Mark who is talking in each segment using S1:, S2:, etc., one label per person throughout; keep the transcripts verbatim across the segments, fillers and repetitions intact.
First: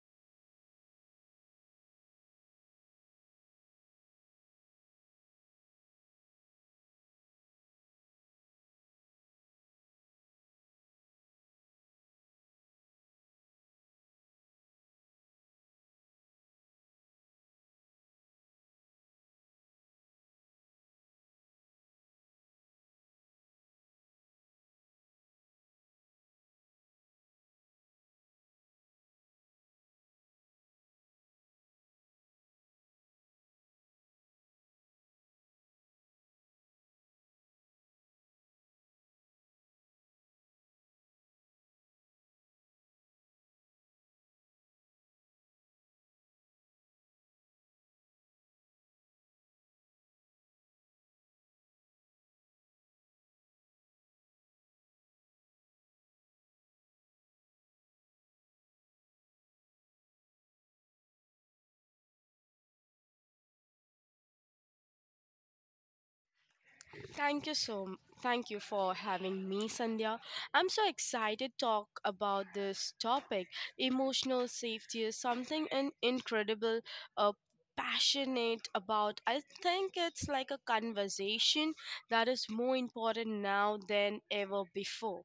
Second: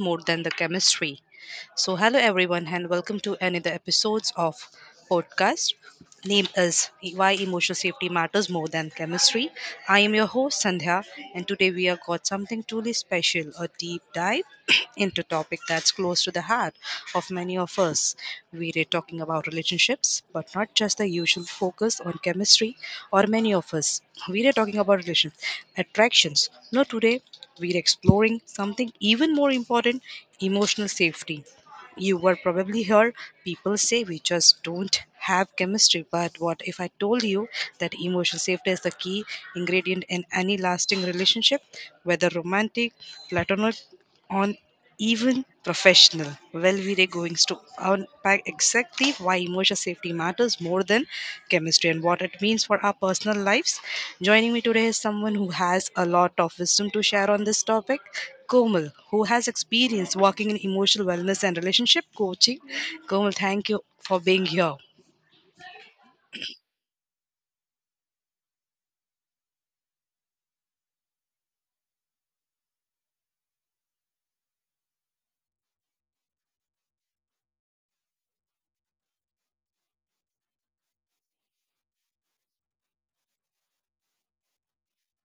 S1: more than the chemistry. So, hello everyone, and welcome to another episodes of podcast named as Why Emotional Safety Matters More Than Chemistry. I am your host Sandhya, and today we have got something truly special: a deep dive into topic that's close to the heart of many of us. We are talking about relationships, but not just the usual focus on chemistry. Or many of us, we are talking about relations, attractions. No, today we are exploring something even more important: emotional safety you were probably here. People say we just don't have chemistry. But what if I told you that emotional safety is the key ingredient in any lasting relationship, whether romantic, platonic, on even professional? Well, we're going to unpack exactly why emotional safety matters more than chemistry and what it means for our personal lives. Joining me today is someone who has a lot of wisdom to share on this topic. Komal, who has experience working in emotional wellness and relationship coaching. Komal, thank you for being here.
S2: Thank you so m- thank you for having me, Sandhya. I'm so excited to talk about this topic. Emotional safety is something an incredible uh, passionate about. I think it's like a conversation that is more important now than ever before.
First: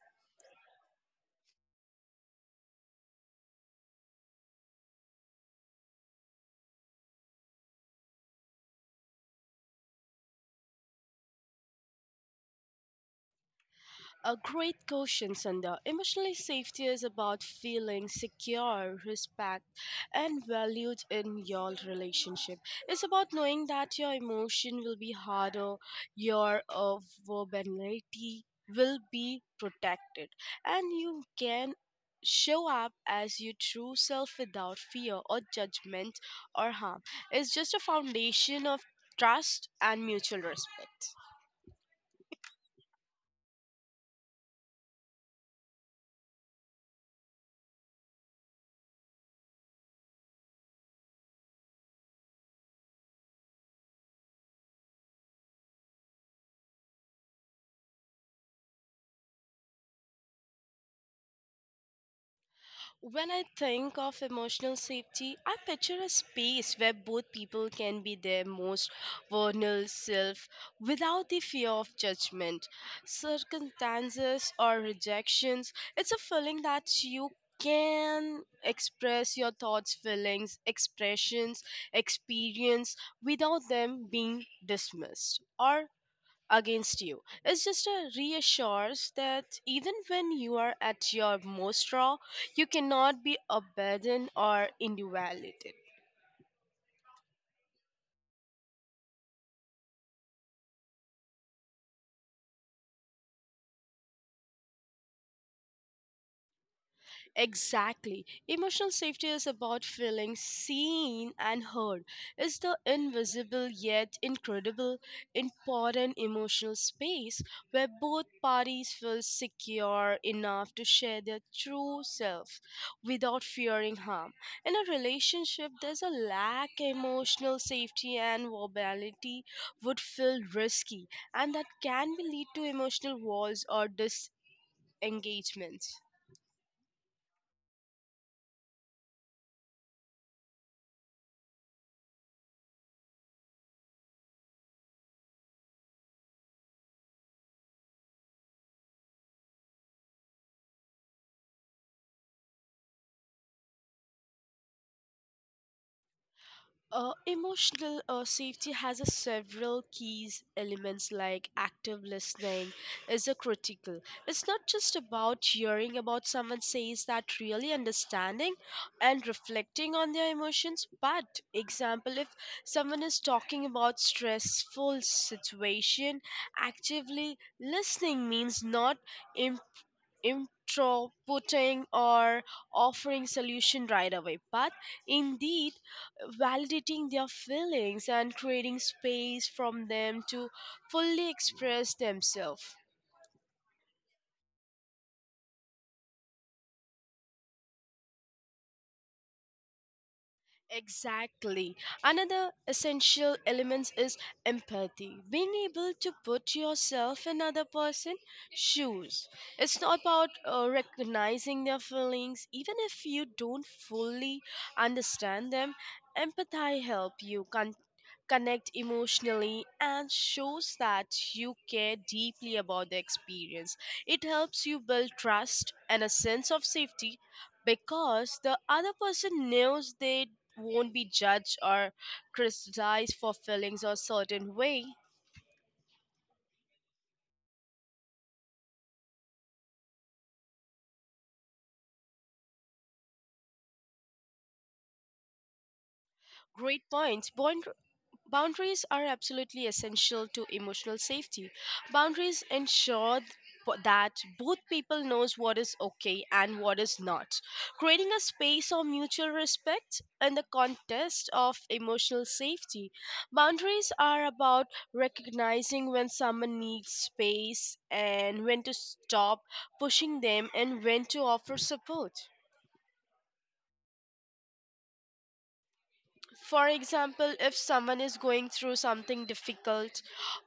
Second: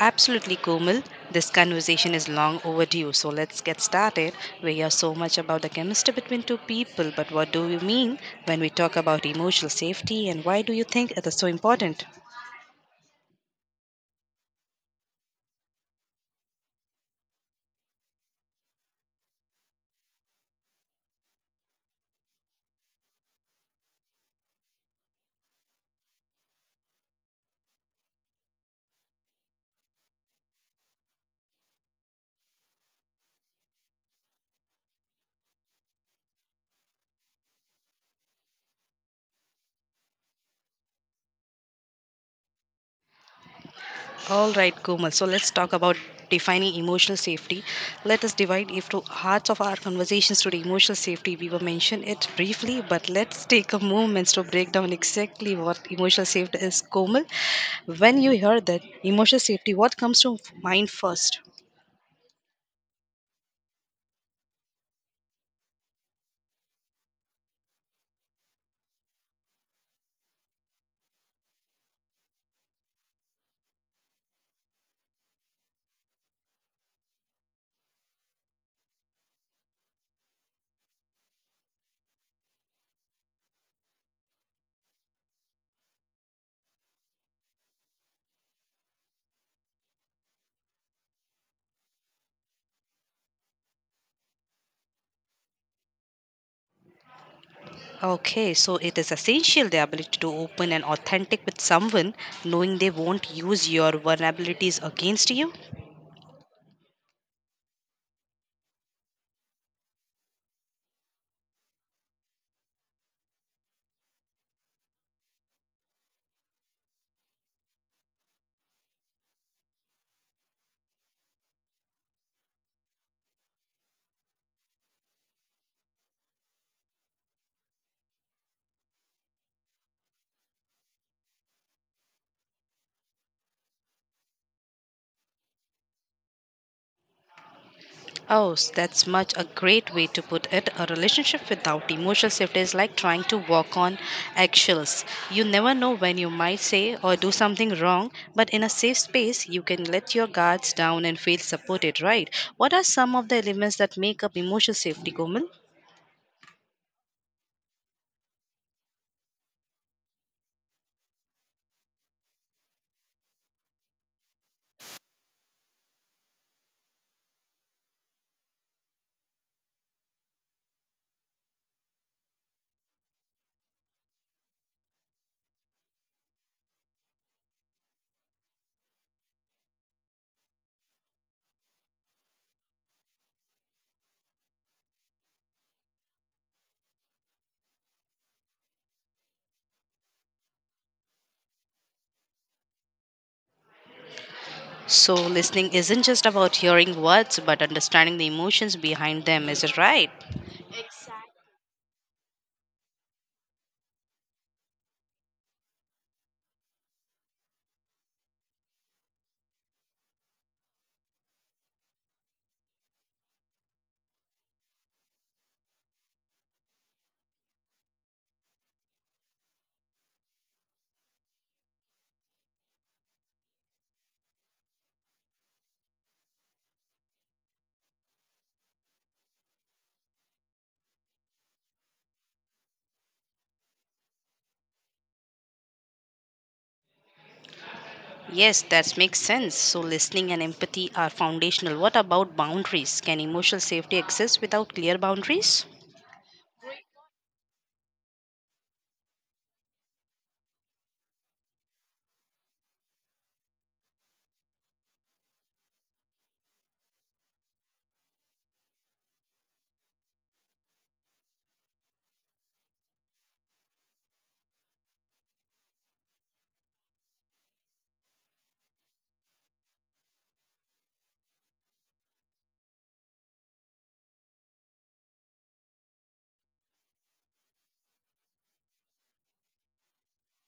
S1: Absolutely, Komal. This conversation is long overdue, so let's get started. We hear so much about the chemistry between two people, but what do we mean when we talk about emotional safety and why do you think it is so important?
S2: A great question, Sandhya. Emotional safety is about feeling secure, respect, and valued in your relationship. It's about knowing that your emotion will be harder, your uh, vulnerability will be protected, and you can show up as your true self without fear or judgment or harm. It's just a foundation of trust, and mutual respect.
S1: All right, Komal. So let's talk about defining emotional safety. Let us divide into hearts of our conversations today. Emotional safety, we will mention it briefly, but let's take a moment to break down exactly what emotional safety is, Komal. When you hear that emotional safety, what comes to mind first?
S2: When I think of emotional safety, I picture a space where both people can be their most vulnerable self without the fear of judgment, circumstances, or rejections. It's a feeling that you can express your thoughts, feelings, expressions, experience without them being dismissed or against you. It's just a reassurance that even when you are at your most raw, you cannot be abandoned or invalidated.
S1: Okay, so it is essential the ability to open and authentic with someone, knowing they won't use your vulnerabilities against you.
S2: Exactly. Emotional safety is about feeling seen and heard. It's the invisible yet incredible, important emotional space where both parties feel secure enough to share their true self without fearing harm. In a relationship, there's a lack emotional safety and vulnerability would feel risky, and that can be lead to emotional walls or disengagements.
S1: Oh, s- that's much a great way to put it. A relationship without emotional safety is like trying to walk on eggshells. You never know when you might say or do something wrong, but in a safe space, you can let your guards down and feel supported, right? What are some of the elements that make up emotional safety, Komal?
S2: Uh, emotional uh, safety has a several keys elements like active listening is a critical. It's not just about hearing about someone says that really understanding and reflecting on their emotions. But example, if someone is talking about stressful situation, actively listening means not introputing or offering solution right away but indeed validating their feelings and creating space from them to fully express themselves.
S1: So, listening isn't just about hearing words, but understanding the emotions behind them, is it right?
S2: Exactly. Another essential element is empathy. Being able to put yourself in other person's shoes. It's not about uh, recognizing their feelings, even if you don't fully understand them. Empathy help you connect emotionally, and shows that you care deeply about the experience. It helps you build trust and a sense of safety because the other person knows they won't be judged or criticized for feelings a certain way.
S1: Yes, that makes sense. So, listening and empathy are foundational. What about boundaries? Can emotional safety exist without clear boundaries?
S2: Great points. Bond Boundaries are absolutely essential to emotional safety. Boundaries ensure th- po- that both people knows what is okay and what is not. Creating a space of mutual respect in the context of emotional safety. Boundaries are about recognizing when someone needs space and when to stop pushing them and when to offer support. For example, if someone is going through something difficult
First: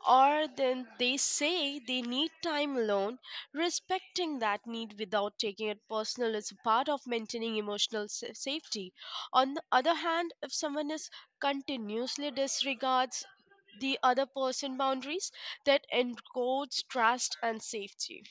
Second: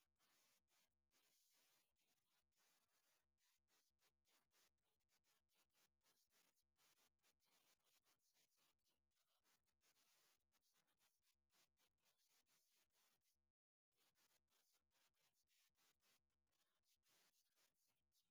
S2: or then they say they need time alone, respecting that need without taking it personal is a part of maintaining emotional sa- safety. On the other hand, if someone is continuously disregards the other person boundaries, that encodes trust and safety.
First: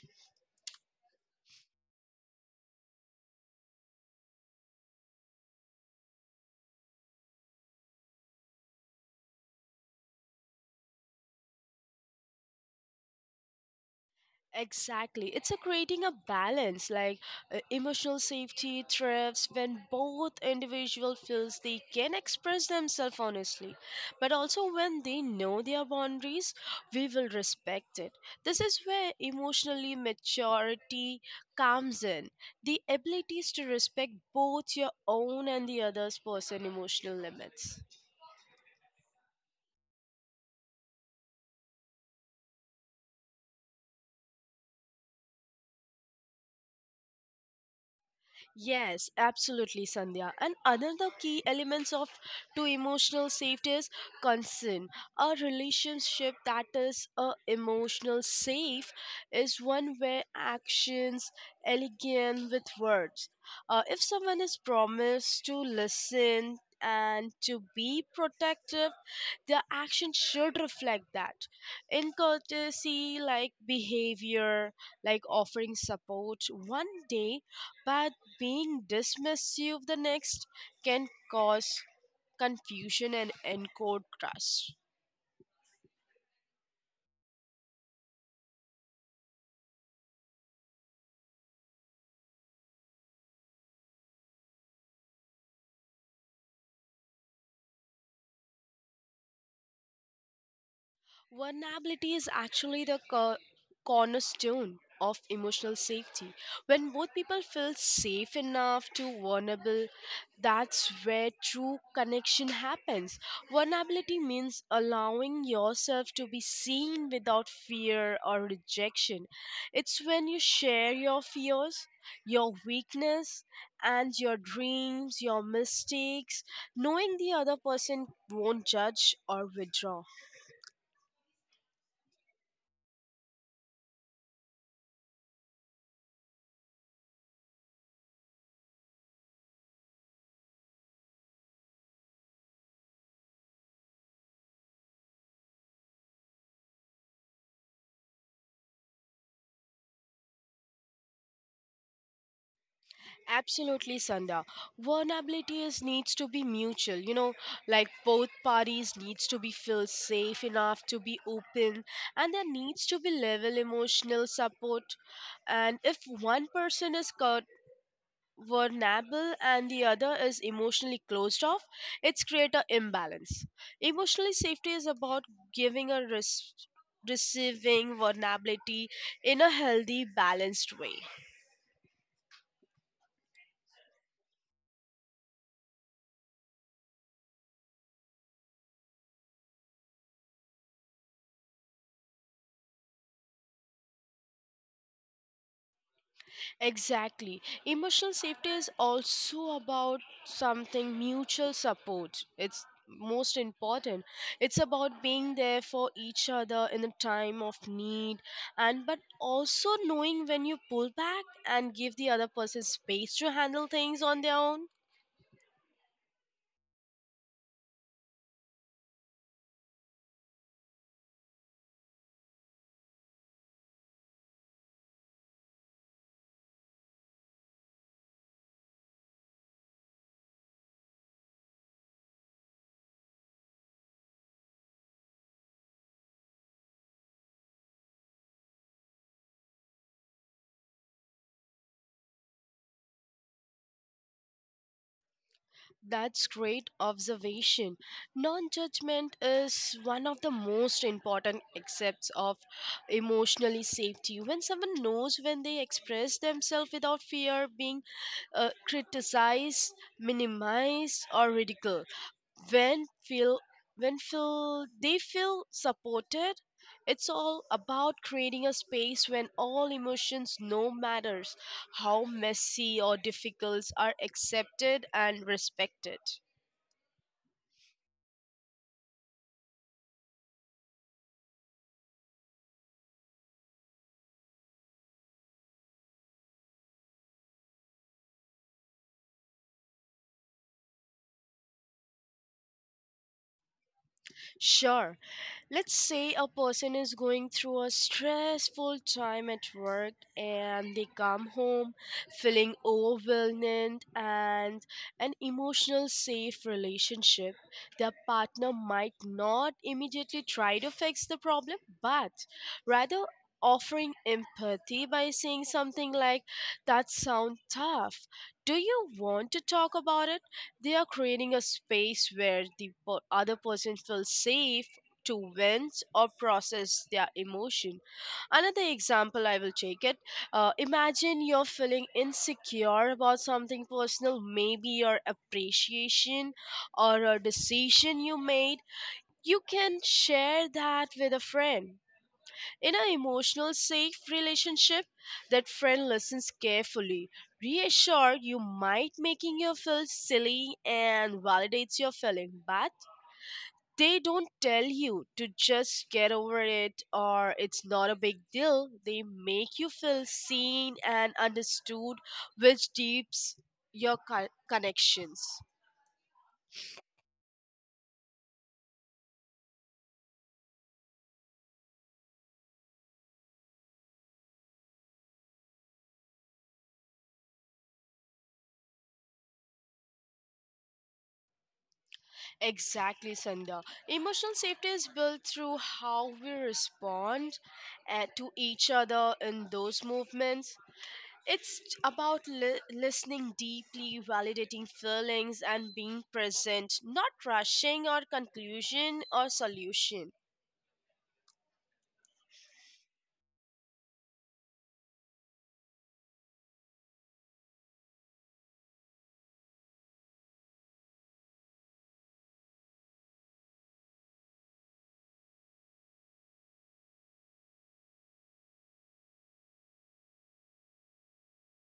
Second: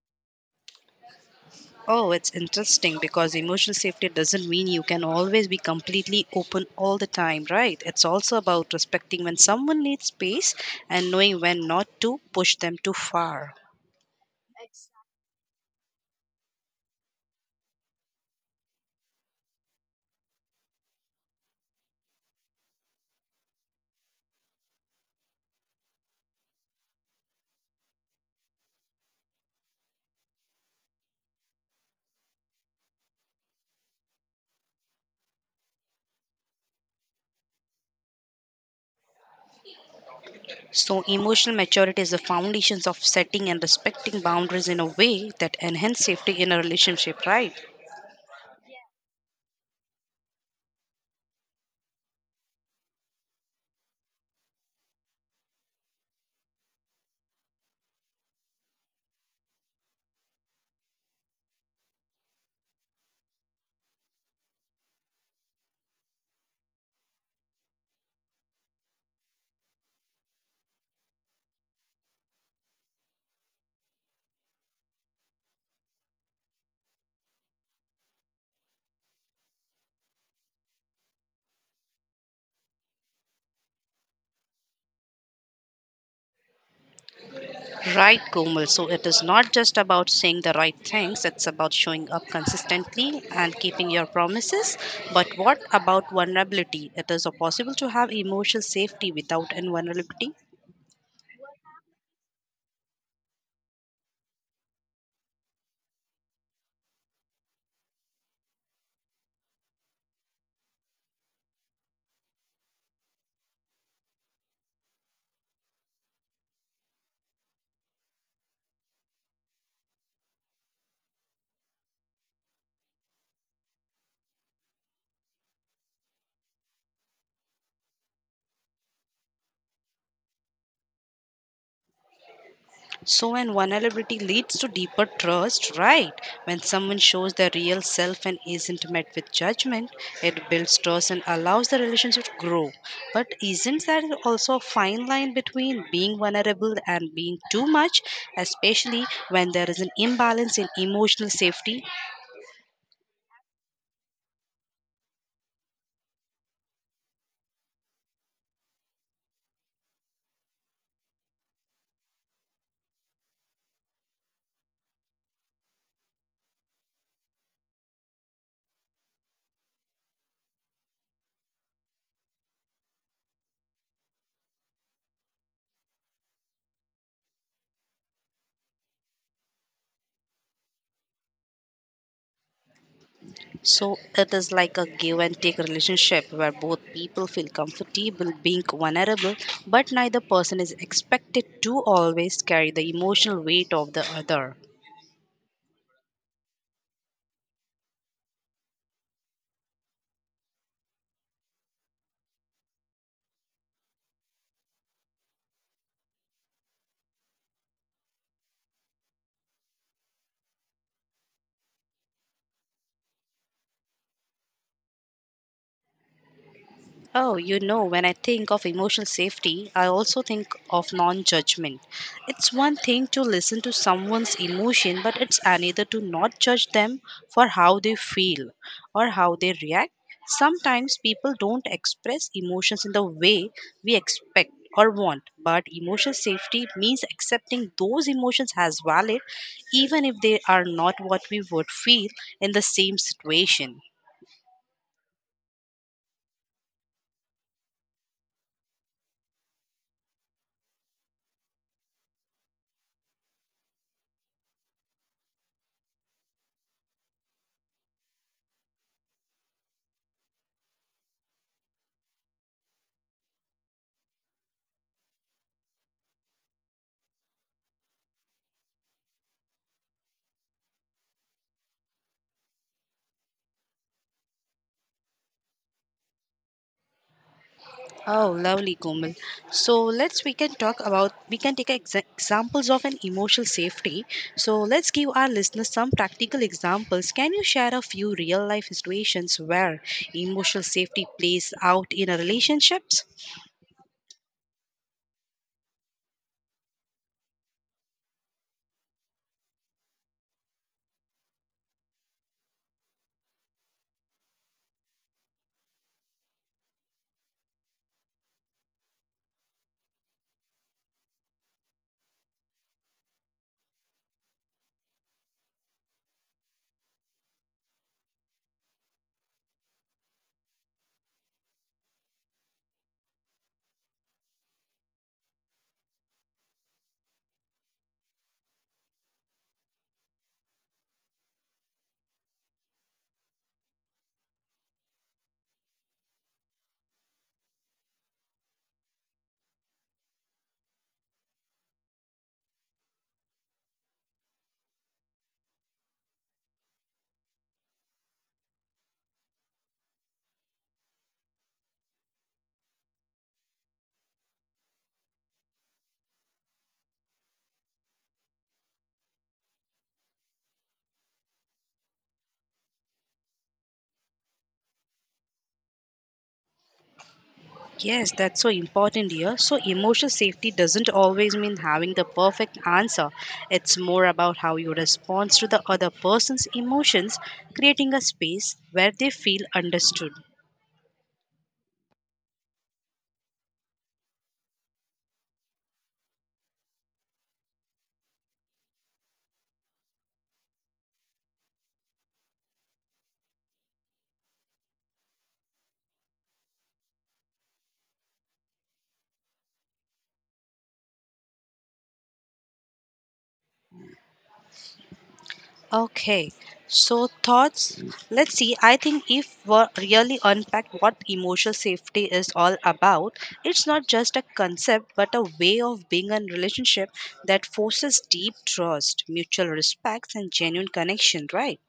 S1: Oh, it's interesting because emotional safety doesn't mean you can always be completely open all the time, right? It's also about respecting when someone needs space and knowing when not to push them too far.
S2: Exactly. It's a creating a balance like uh, emotional safety thrives when both individual feels they can express themselves honestly, but also when they know their boundaries, we will respect it. This is where emotionally maturity comes in. The abilities to respect both your own and the other's person emotional limits.
S1: So, emotional maturity is the foundations of setting and respecting boundaries in a way that enhance safety in a relationship, right?
S2: Yes, absolutely, Sandhya. And another key elements of to emotional safety is concern. A relationship that is a emotional safe is one where actions align with words. Uh, if someone is promised to listen and to be protective, their action should reflect that. In courtesy, like behavior, like offering support one day, but being dismissive the next can cause confusion and encode trust.
S1: Right, Komal. So it is not just about saying the right things, it's about showing up consistently and keeping your promises. But what about vulnerability? It is possible to have emotional safety without invulnerability.
S2: Vulnerability is actually the co- cornerstone of emotional safety. When both people feel safe enough to vulnerable, that's where true connection happens. Vulnerability means allowing yourself to be seen without fear or rejection. It's when you share your fears, your weakness, and your dreams, your mistakes, knowing the other person won't judge or withdraw.
S1: So, when vulnerability leads to deeper trust, right? When someone shows their real self and isn't met with judgment, it builds trust and allows the relationship to grow. But isn't there also a fine line between being vulnerable and being too much, especially when there is an imbalance in emotional safety?
S2: Absolutely, Sanda. Vulnerability is needs to be mutual. You know, like both parties needs to be feel safe enough to be open, and there needs to be level emotional support. And if one person is caught vulnerable and the other is emotionally closed off, it's create a imbalance. Emotionally safety is about giving a res- receiving vulnerability in a healthy, balanced way.
S1: So it is like a give and take relationship where both people feel comfortable being vulnerable, but neither person is expected to always carry the emotional weight of the other.
S2: Exactly. Emotional safety is also about something mutual support. It's most important. It's about being there for each other in the time of need and but also knowing when you pull back and give the other person space to handle things on their own.
S1: Oh, you know, when I think of emotional safety, I also think of non judgment. It's one thing to listen to someone's emotion, but it's another to not judge them for how they feel or how they react. Sometimes people don't express emotions in the way we expect or want, but emotional safety means accepting those emotions as valid, even if they are not what we would feel in the same situation.
S2: That's great observation. Non judgment is one of the most important accepts of emotionally safety. When someone knows when they express themselves without fear being uh, criticized, minimized, or ridiculed when feel when feel they feel supported, it's all about creating a space when all emotions, no matters how messy or difficult, are accepted and respected.
S1: Oh, lovely, Komal. So let's we can talk about we can take exa- examples of an emotional safety. So let's give our listeners some practical examples. Can you share a few real life situations where emotional safety plays out in a relationships?
S2: Sure. Let's say a person is going through a stressful time at work and they come home feeling overwhelmed and an emotional safe relationship. Their partner might not immediately try to fix the problem, but rather offering empathy by saying something like, that sounds tough, do you want to talk about it, they are creating a space where the per- other person feels safe to vent or process their emotion. Another example I will take it. Uh, imagine you're feeling insecure about something personal, maybe your appreciation or a decision you made. You can share that with a friend. In an emotional safe relationship, that friend listens carefully, reassure you might making you feel silly and validates your feeling, but they don't tell you to just get over it or it's not a big deal. They make you feel seen and understood, which deeps your co- connections.
S1: Yes, that's so important here. So emotional safety doesn't always mean having the perfect answer. It's more about how you respond to the other person's emotions, creating a space where they feel understood.
S2: Exactly, Sandha. Emotional safety is built through how we respond uh, to each other in those movements. It's about li- listening deeply, validating feelings, and being present, not rushing or conclusion or solution.
S1: Okay, so thoughts? Let's see. I think if we really unpack what emotional safety is all about, it's not just a concept but a way of being in relationship that forces deep trust, mutual respect, and genuine connection, right?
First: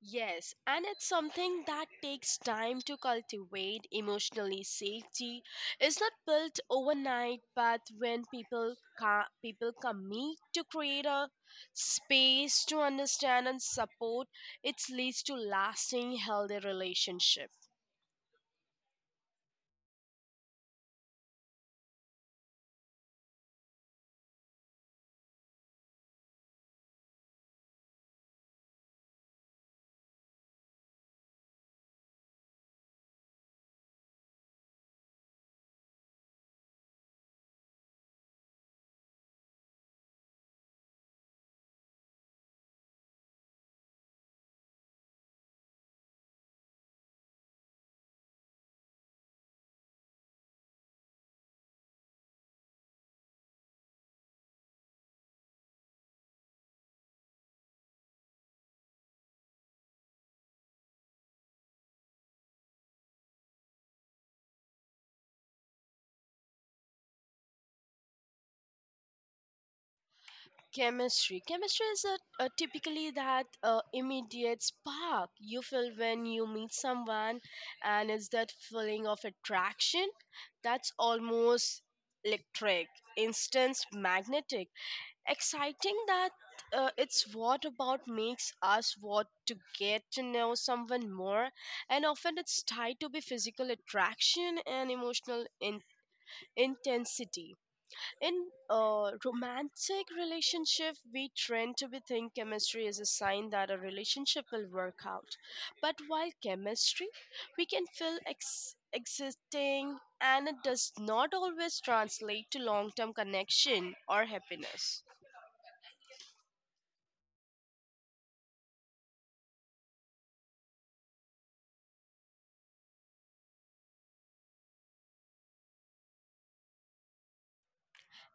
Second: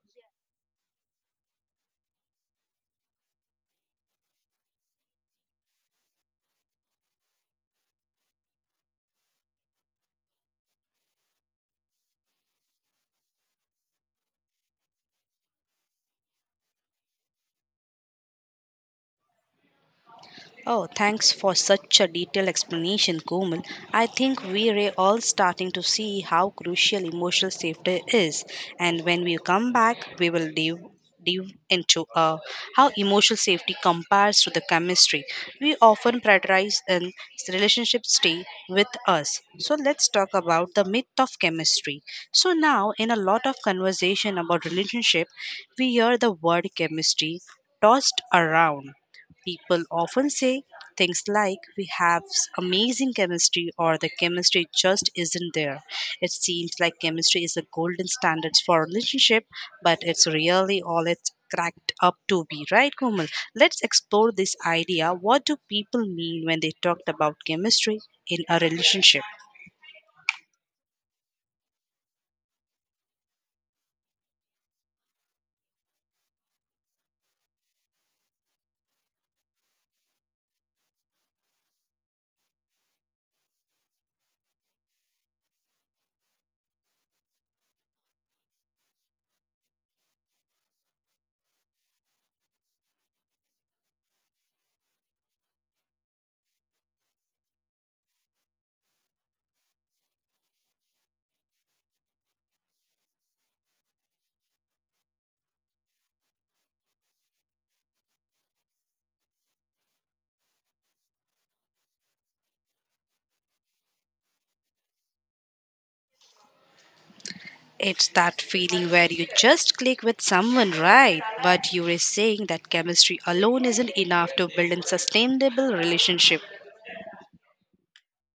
S2: Yes, and it's something that takes time to cultivate. Emotionally, safety is not built overnight, but when people ca- people commit to create a space to understand and support, it leads to lasting, healthy relationship.
S1: Oh, thanks for such a detailed explanation, Komal. I think we are all starting to see how crucial emotional safety is, and when we come back, we will dive dive into uh, how emotional safety compares to the chemistry we often prioritize in relationships. Stay with us. So let's talk about the myth of chemistry. So now in a lot of conversation about relationship we hear the word chemistry tossed around. People often say things like, we have s- amazing chemistry, or the chemistry just isn't there. It seems like chemistry is the golden standard for relationship, but it's really all it's cracked up to be, right, Komal? Let's explore this idea. What do people mean when they talked about chemistry in a relationship?
S2: Chemistry. Chemistry is a, a typically that uh, immediate spark you feel when you meet someone, and it's that feeling of attraction that's almost electric, instant, magnetic, exciting. That uh, it's what about makes us want to get to know someone more, and often it's tied to be physical attraction and emotional in- intensity. In a romantic relationship, we trend to be think chemistry is a sign that a relationship will work out. But while chemistry, we can feel ex- existing and it does not always translate to long term connection or happiness.
S1: It's that feeling where you just click with someone, right? But you are saying that chemistry alone isn't enough to build a sustainable relationship.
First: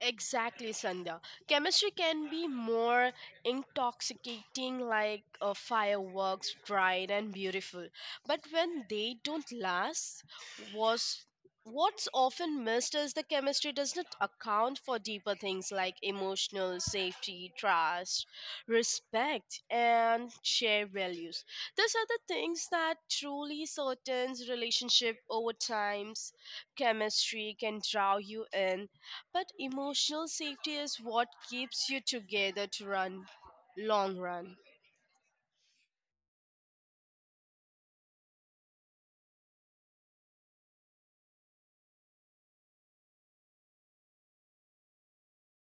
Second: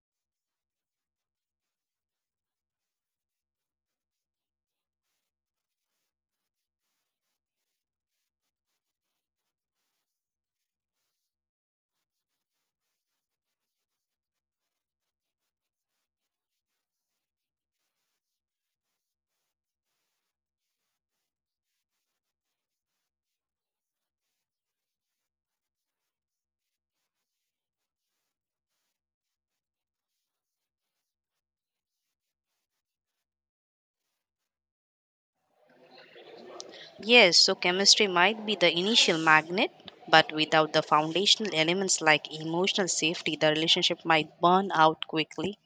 S2: Exactly, Sandhya. Chemistry can be more intoxicating, like uh, fireworks, bright and beautiful. But when they don't last, was what's often missed is the chemistry does not account for deeper things like emotional safety, trust, respect, and shared values. These are the things that truly certain relationship over times chemistry can draw you in but emotional safety is what keeps you together to run long run.
S1: Yes, so chemistry might be the initial magnet, but without the foundational elements like emotional safety, the relationship might burn out quickly.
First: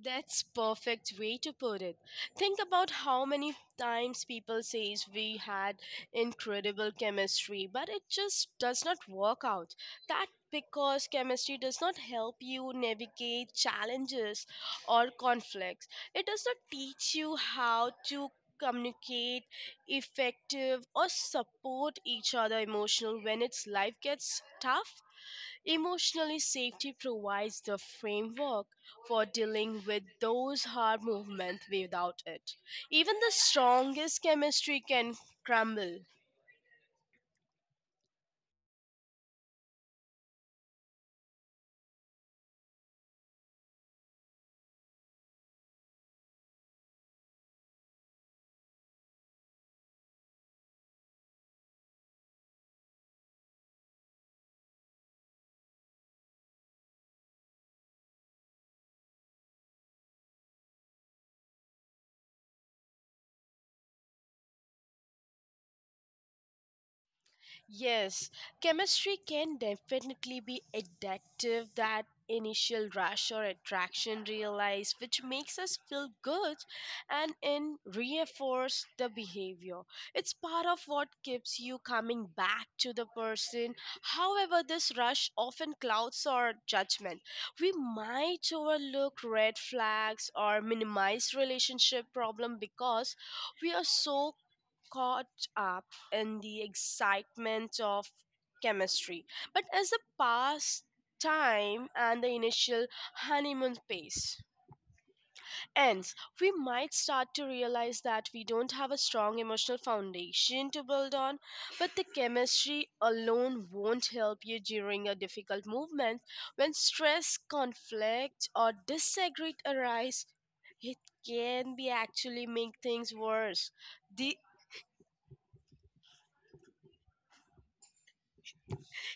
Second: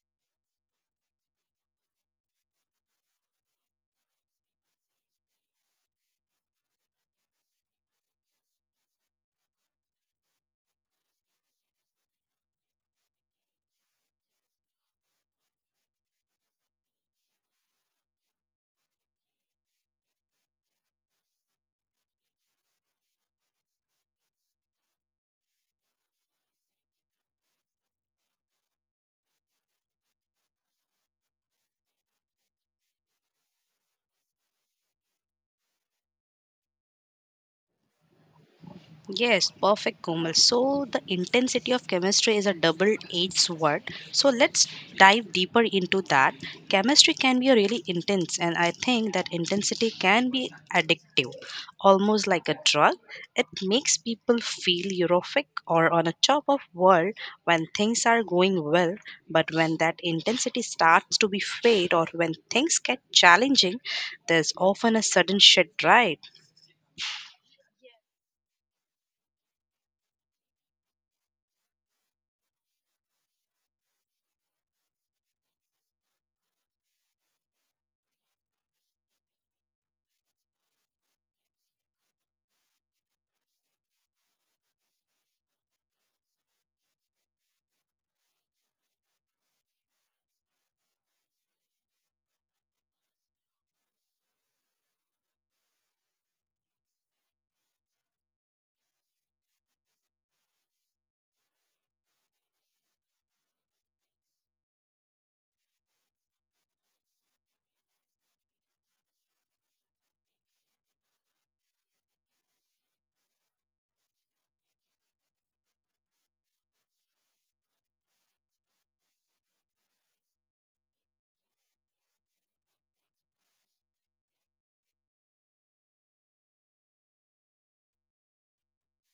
S2: That's perfect way to put it. Think about how many times people says we had incredible chemistry but it just does not work out. That because chemistry does not help you navigate challenges or conflicts. It does not teach you how to communicate effective or support each other emotional when its life gets tough. Emotionally, safety provides the framework for dealing with those hard movements without it. Even the strongest chemistry can crumble.
S1: Yes, perfect, Komal. So, the intensity of chemistry is a double edged sword. So, let's dive deeper into that. Chemistry can be really intense, and I think that intensity can be addictive, almost like a drug. It makes people feel euphoric or on a top of world when things are going well, but when that intensity starts to be fade or when things get challenging, there's often a sudden shit, right?
S2: Yes, chemistry can definitely be addictive. That initial rush or attraction realize, which makes us feel good and in reinforce the behavior. It's part of what keeps you coming back to the person. However, this rush often clouds our judgment. We might overlook red flags or minimize relationship problem because we are so caught up in the excitement of chemistry, but as the past time and the initial honeymoon phase ends, we might start to realize that we don't have a strong emotional foundation to build on, but the chemistry alone won't help you during a difficult movement when stress, conflict, or disagreement arise. It can be actually make things worse. The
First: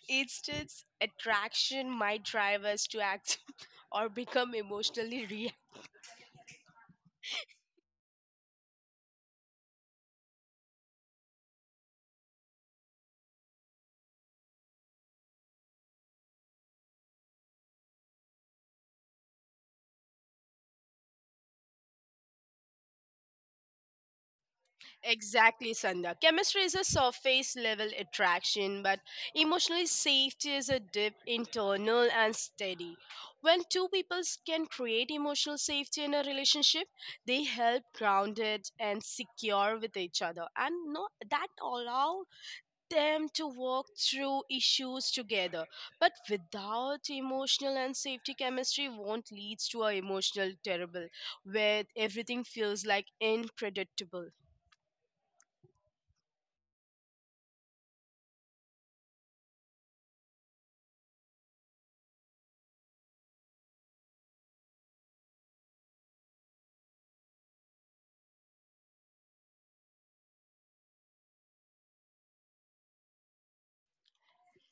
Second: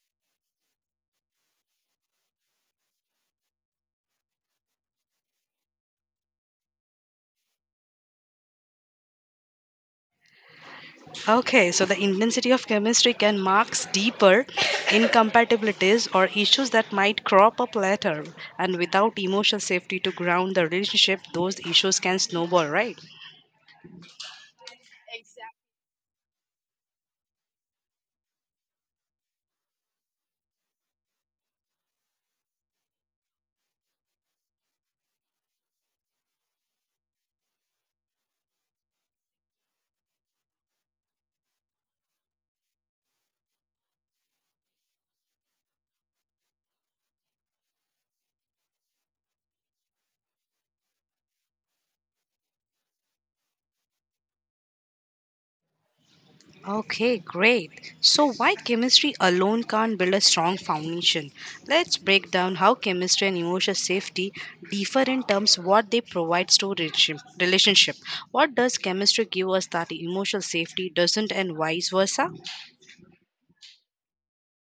S2: Instead, attraction might drive us to act or become emotionally reactive.
S1: Okay, so the intensity of chemistry can mark deeper incompatibilities or issues that might crop up later. And without emotional safety to ground the relationship, those issues can snowball, right?
S2: Exactly, Sandha. Chemistry is a surface level attraction, but emotional safety is a deep, internal, and steady. When two people can create emotional safety in a relationship, they help grounded and secure with each other, and no, that allow them to walk through issues together. But without emotional and safety chemistry won't lead to a emotional terrible where everything feels like unpredictable.
S1: Okay, great. So, why chemistry alone can't build a strong foundation? Let's break down how chemistry and emotional safety differ in terms what they provides to relation- relationship. What does chemistry give us that emotional safety doesn't, and vice versa?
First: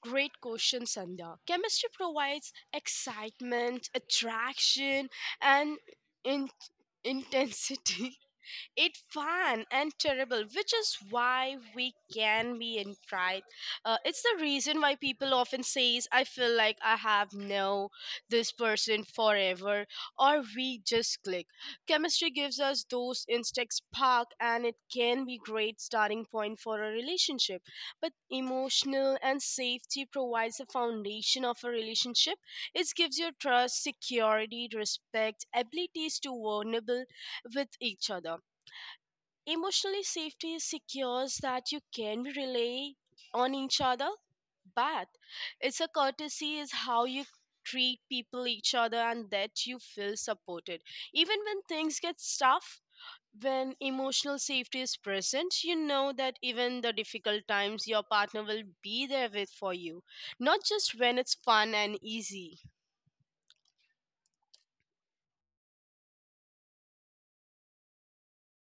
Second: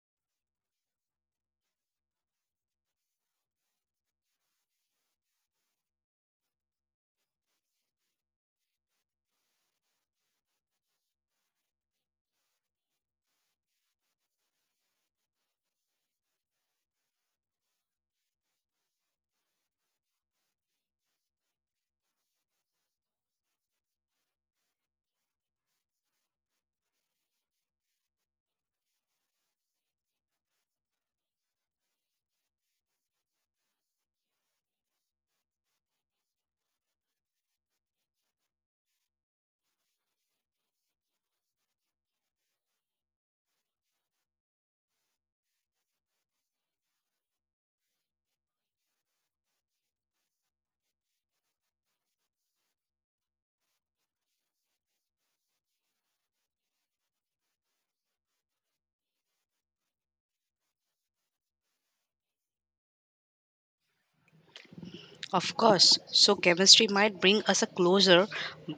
S2: Great question, Sandhya. Chemistry provides excitement, attraction, and in- intensity It's fun and terrible, which is why we can be in pride, uh, it's the reason why people often says I feel like I have no this person forever, or we just click. Chemistry gives us those instant spark, and it can be great starting point for a relationship, but emotional and safety provides the foundation of a relationship. It gives you trust, security, respect, abilities to vulnerable with each other. Emotionally, safety secures that you can rely on each other, but it's a courtesy is how you treat people each other and that you feel supported. Even when things get tough, when emotional safety is present, you know that even the difficult times your partner will be there with for you, not just when it's fun and easy.
S1: Of course. So chemistry might bring us a closer,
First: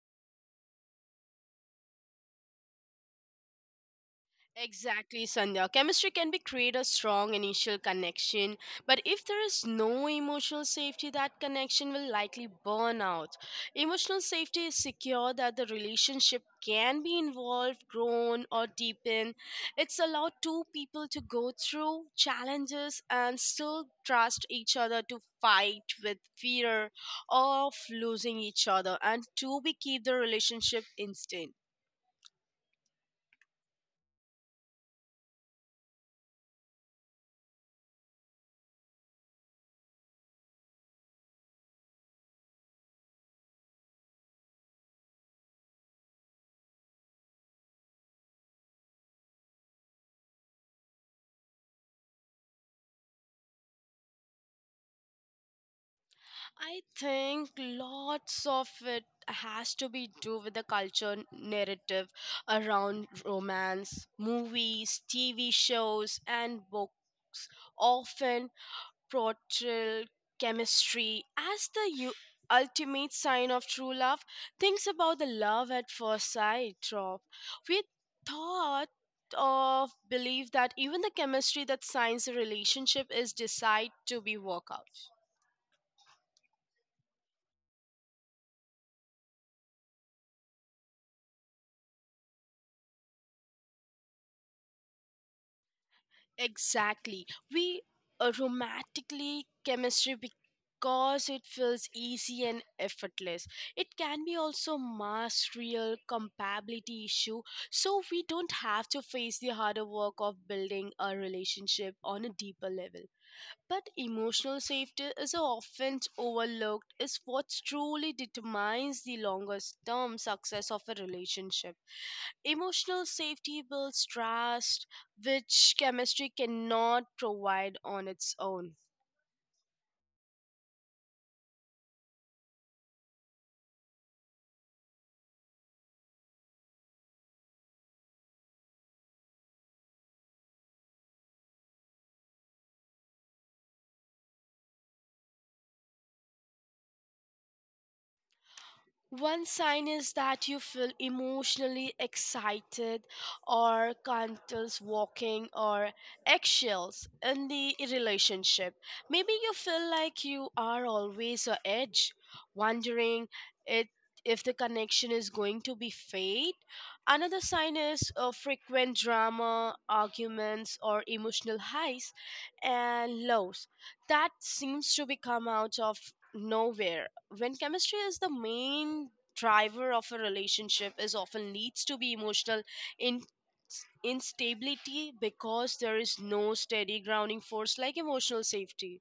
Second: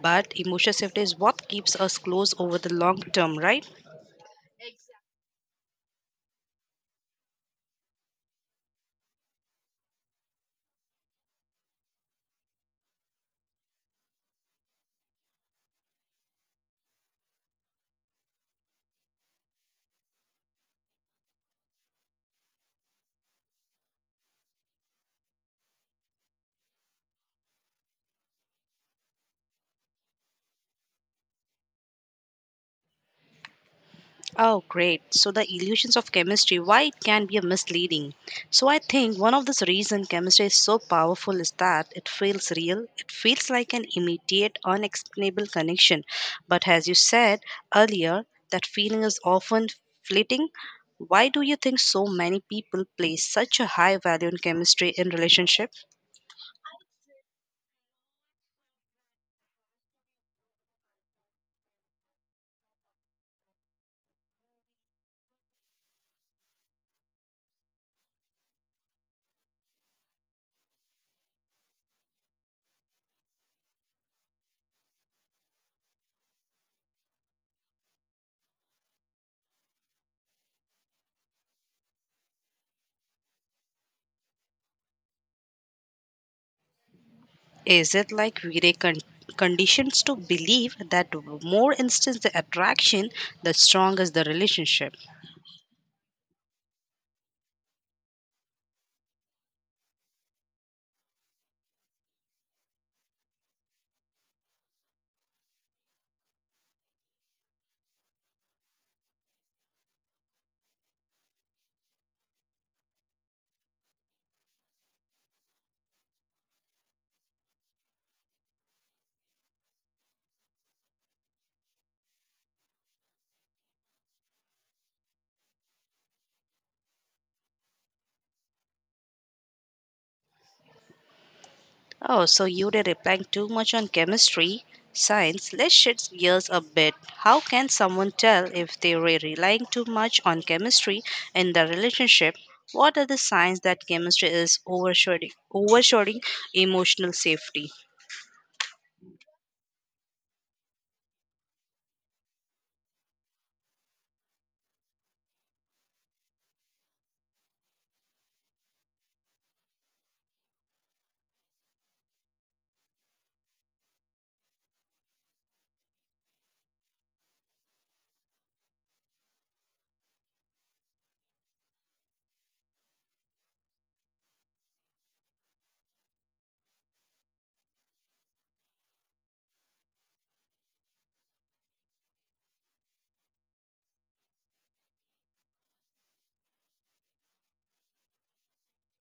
S1: but emotional safety is what keeps us close over the long term, right?
S2: Exactly, Sandhya. Chemistry can be create a strong initial connection, but if there is no emotional safety, that connection will likely burn out. Emotional safety is secure that the relationship can be involved, grown, or deepened. It's allowed two people to go through challenges and still trust each other to fight with fear of losing each other and to be keep the relationship instant.
S1: Oh, great. So the illusions of chemistry, why it can be a misleading. So I think one of the reason chemistry is so powerful is that it feels real. It feels like an immediate, unexplainable connection. But as you said earlier, that feeling is often fleeting. Why do you think so many people place such a high value in chemistry in relationship?
S2: I think lots of it has to be do with the culture narrative around romance, movies, T V shows, and books. Often portrayal chemistry as the u- ultimate sign of true love. Thinks about the love at first sight drop. We thought of believe that even the chemistry that signs a relationship is decide to be work out.
S1: Is it like we are con- conditioned to believe that more instance the attraction, the stronger the relationship?
S2: Exactly. We uh, romantically chemistry because it feels easy and effortless. It can be also mass real compatibility issue, so we don't have to face the harder work of building a relationship on a deeper level. But emotional safety is often overlooked, is what truly determines the longest term success of a relationship. Emotional safety builds trust, which chemistry cannot provide on its own.
S1: Oh, so you are replying too much on chemistry, science. Let's shift gears a bit. How can someone tell if they were relying too much on chemistry in the relationship? What are the signs that chemistry is overshadowing, overshadowing emotional safety?
S2: One sign is that you feel emotionally excited or countless walking or eggshells in the relationship. Maybe you feel like you are always on edge, wondering it, if the connection is going to be fade. Another sign is uh, frequent drama, arguments, or emotional highs and lows that seems to be come out of nowhere. When chemistry is the main driver of a relationship is often leads to be emotional in instability, because there is no steady grounding force like emotional safety.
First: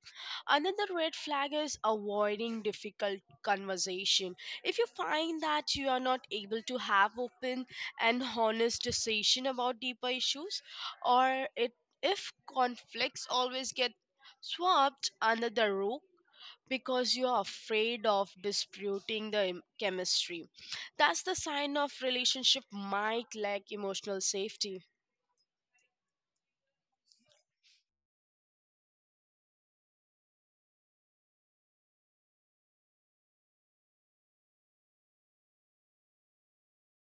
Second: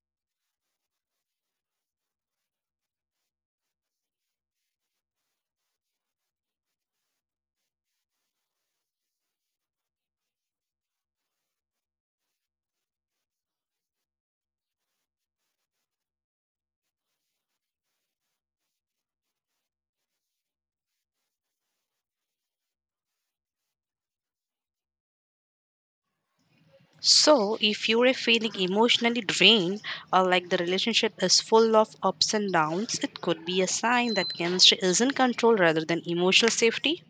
S2: Another red flag is avoiding difficult conversation. If you find that you are not able to have open and honest decision about deeper issues, or it if conflicts always get swept under the rug because you are afraid of disputing the em- chemistry. That's the sign of relationship might lack emotional safety.
S1: So, if you are feeling emotionally drained or like the relationship is full of ups and downs, it could be a sign that chemistry is in control rather than emotional safety.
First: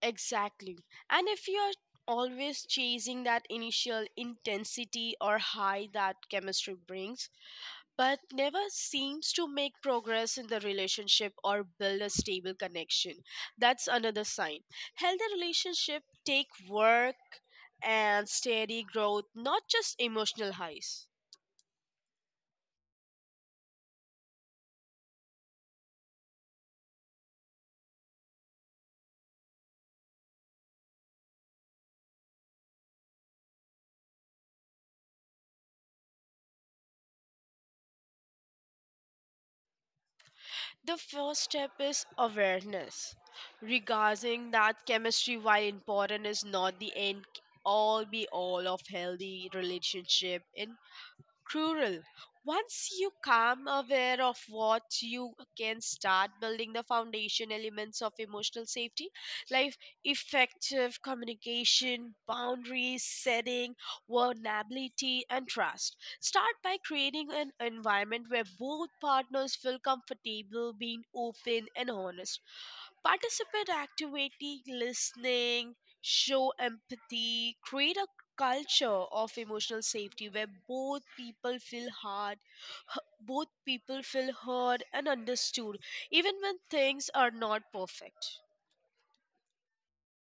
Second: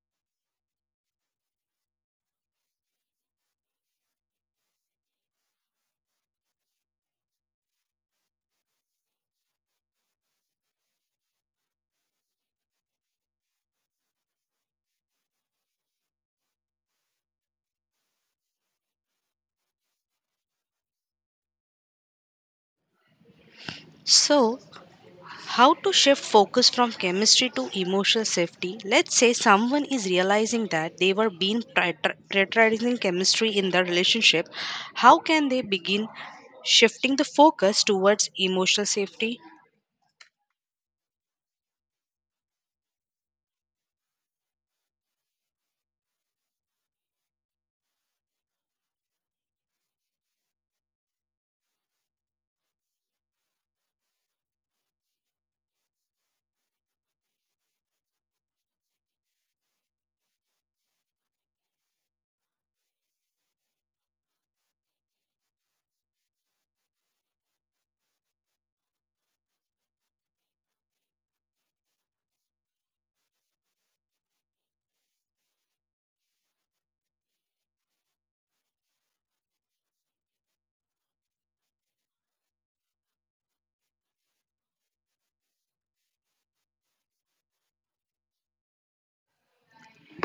S2: Exactly. And if you are always chasing that initial intensity or high that chemistry brings, but never seems to make progress in the relationship or build a stable connection, that's another sign. Healthy relationship take work and steady growth, not just emotional highs.
S1: So, how to shift focus from chemistry to emotional safety? Let's say someone is realizing that they were being pri- tri- prioritizing chemistry in their relationship. How can they begin shifting the focus towards emotional safety?
S2: The first step is awareness, regarding that chemistry, while important, is not the end all be all of healthy relationship. In cruel. Once you come aware of what you can start building the foundation elements of emotional safety, like effective communication, boundaries setting, vulnerability, and trust. Start by creating an environment where both partners feel comfortable being open and honest. Participate activity, listening, show empathy, create a culture of emotional safety where both people feel hard, h- both people feel heard and understood, even when things are not perfect.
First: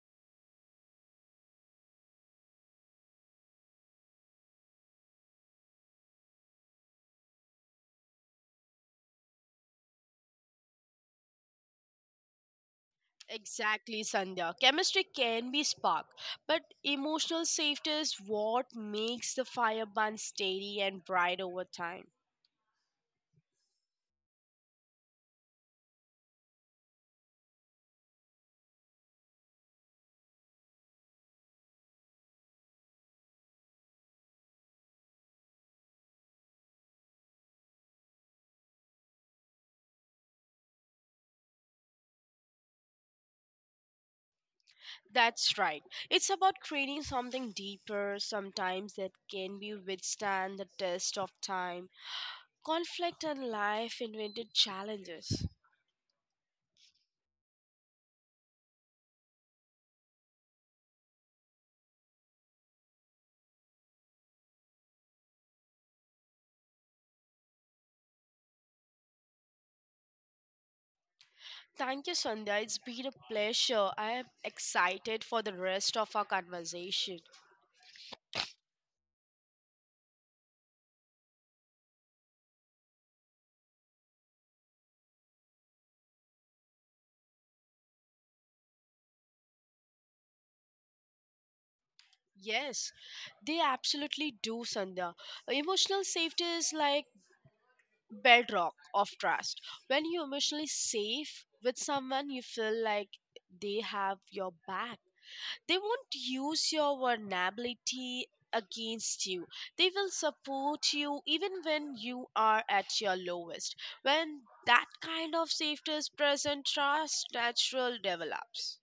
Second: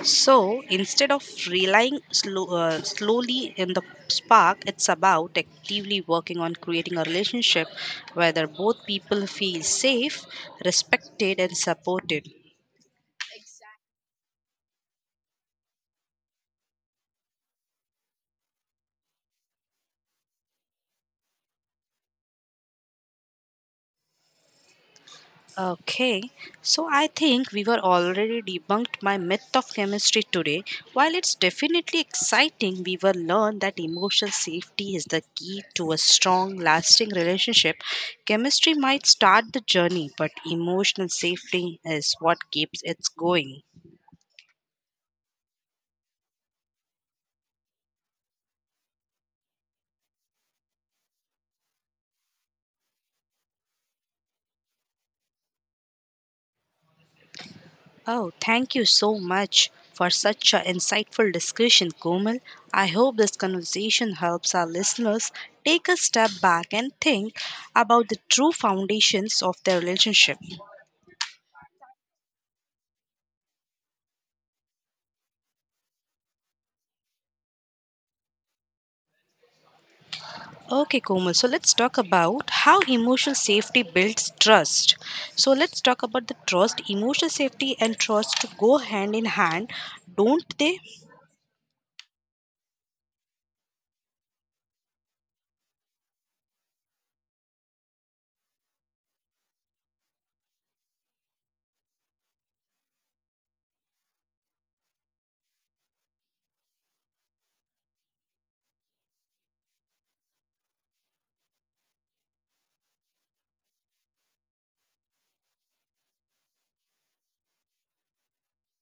S1: So instead of relying slow, uh, slowly in the spark, it's about actively working on creating a relationship where both people feel safe, respected, and supported.
S2: Exactly, Sandhya. Chemistry can be sparked, but emotional safety is what makes the fire burn steady and bright over time.
S1: Okay, so I think we were already debunked my myth of chemistry today. While it's definitely exciting, we were learned that emotional safety is the key to a strong, lasting relationship. Chemistry might start the journey, but emotional safety is what keeps it going.
S2: That's right. It's about creating something deeper sometimes that can be withstand the test of time, conflict and life invented challenges.
S1: Oh, thank you so much for such an insightful discussion, Komal. I hope this conversation helps our listeners take a step back and think about the true foundations of their relationship.
S2: Thank you, Sandhya. It's been a pleasure. I am excited for the rest of our conversation.
S1: Okay, Komal, so let's talk about how emotional safety builds trust. So let's talk about the trust. Emotional safety and trust go hand in hand, don't they?
S2: Yes, they absolutely do, Sandhya. Emotional safety is like bedrock of trust. When you're emotionally safe with someone, you feel like they have your back. They won't use your vulnerability against you. They will support you even when you are at your lowest. When that kind of safety is present, trust natural develops.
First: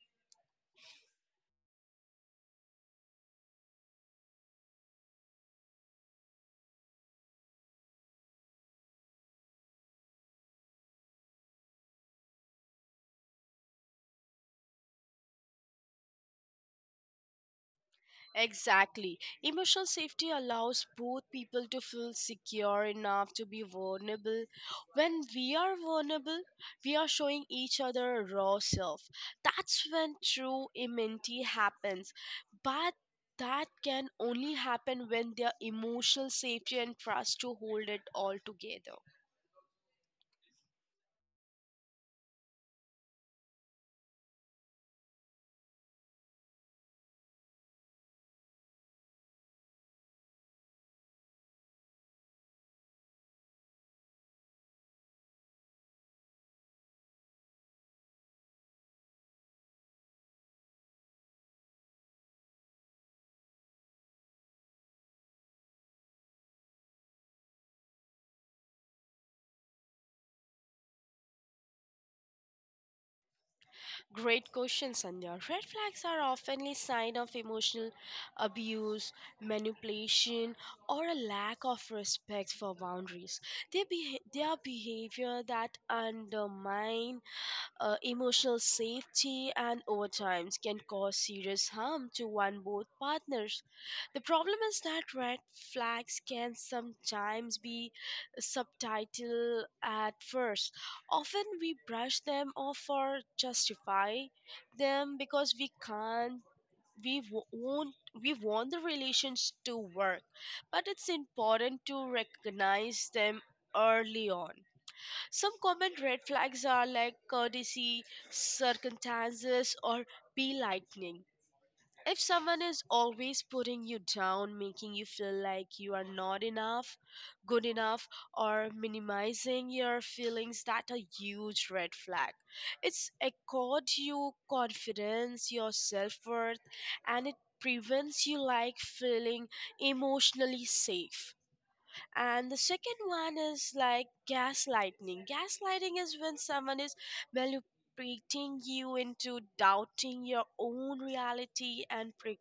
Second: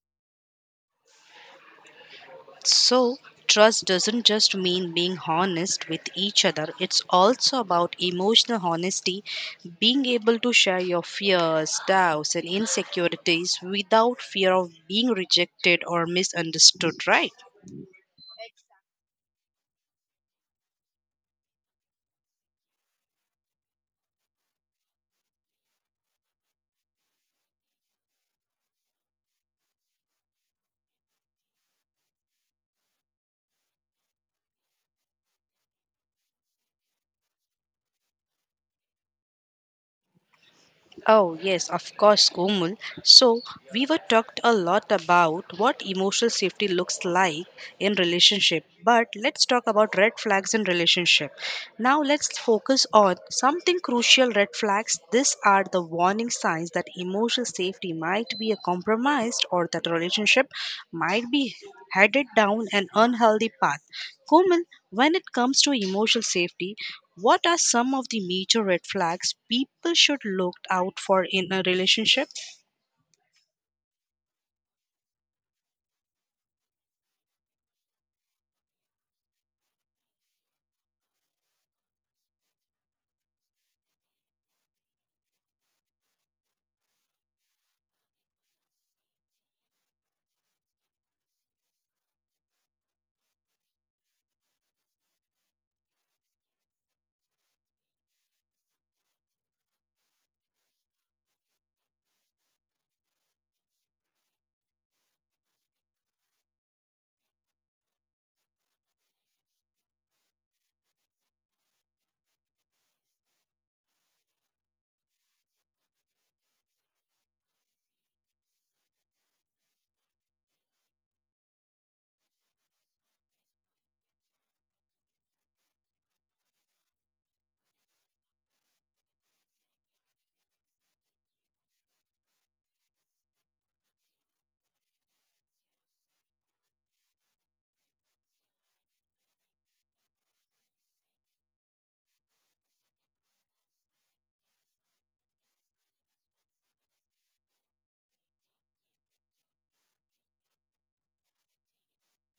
S1: So, trust doesn't just mean being honest with each other, it's also about emotional honesty. Being able to share your fears, doubts, and insecurities without fear of being rejected or misunderstood, right?
S2: Exactly. Emotional safety allows both people to feel secure enough to be vulnerable. When we are vulnerable, we are showing each other our raw self. That's when true immunity happens. But that can only happen when their emotional safety and trust to hold it all together.
S1: Oh, yes, of course, Komul. So, we were talked a lot about what emotional safety looks like in relationship, but let's talk about red flags in relationship. Now, let's focus on something crucial red flags. These are the warning signs that emotional safety might be a compromised or that relationship might be headed down an unhealthy path. Komul, when it comes to emotional safety, what are some of the major red flags people should look out for in a relationship?
S2: Great question, Sandhya. Red flags are often a sign of emotional abuse, manipulation, or a lack of respect for boundaries. They, beha- they are behavior that undermine uh, emotional safety and over time can cause serious harm to one both partners. The problem is that red flags can sometimes be subtitle at first. Often we brush them off or justify them because we can't we wo- won't, we want the relations to work, but it's important to recognize them early on. Some common red flags are like courtesy circumstances or be lightning. If someone is always putting you down, making you feel like you are not enough, good enough, or minimizing your feelings, that's a huge red flag. It's accord you confidence, your self worth, and it prevents you like feeling emotionally safe. And the second one is like gaslighting. Gaslighting is when someone is manipulating you into doubting your own reality and pre-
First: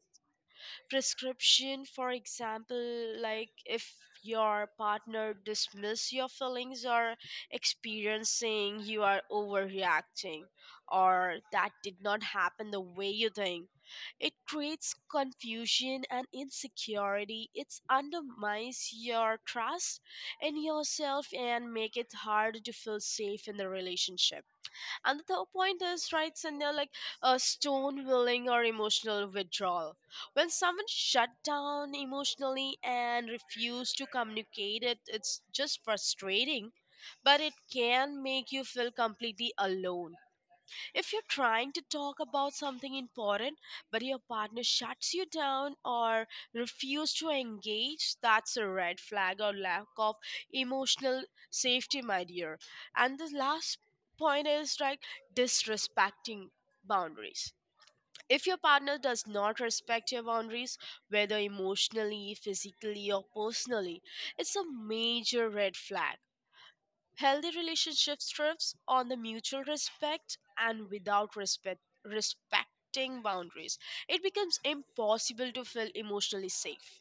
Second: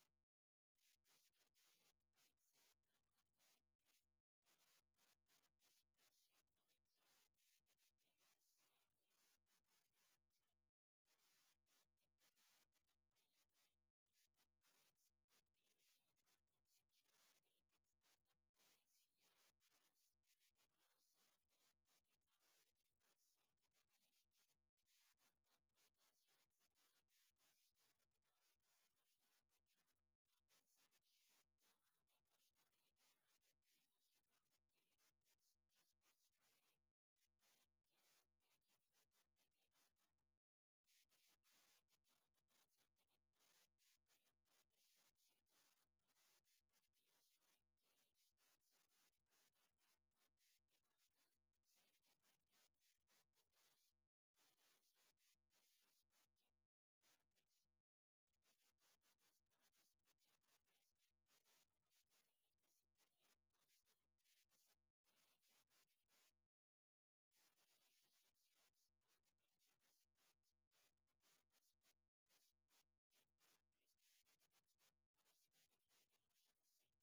S2: prescription. For example, like if your partner dismiss your feelings or experiencing you are overreacting, or that did not happen the way you think. It creates confusion and insecurity. It undermines your trust in yourself and make it hard to feel safe in the relationship. And the third point is right, Sandhya, like a stone willing or emotional withdrawal. When someone shut down emotionally and refuse to communicate it, it's just frustrating, but it can make you feel completely alone. If you're trying to talk about something important, but your partner shuts you down or refuses to engage, that's a red flag or lack of emotional safety, my dear. And the last point is like disrespecting boundaries. If your partner does not respect your boundaries, whether emotionally, physically, or personally, it's a major red flag. Healthy relationships thrives on the mutual respect, and without respect respecting boundaries, it becomes impossible to feel emotionally safe.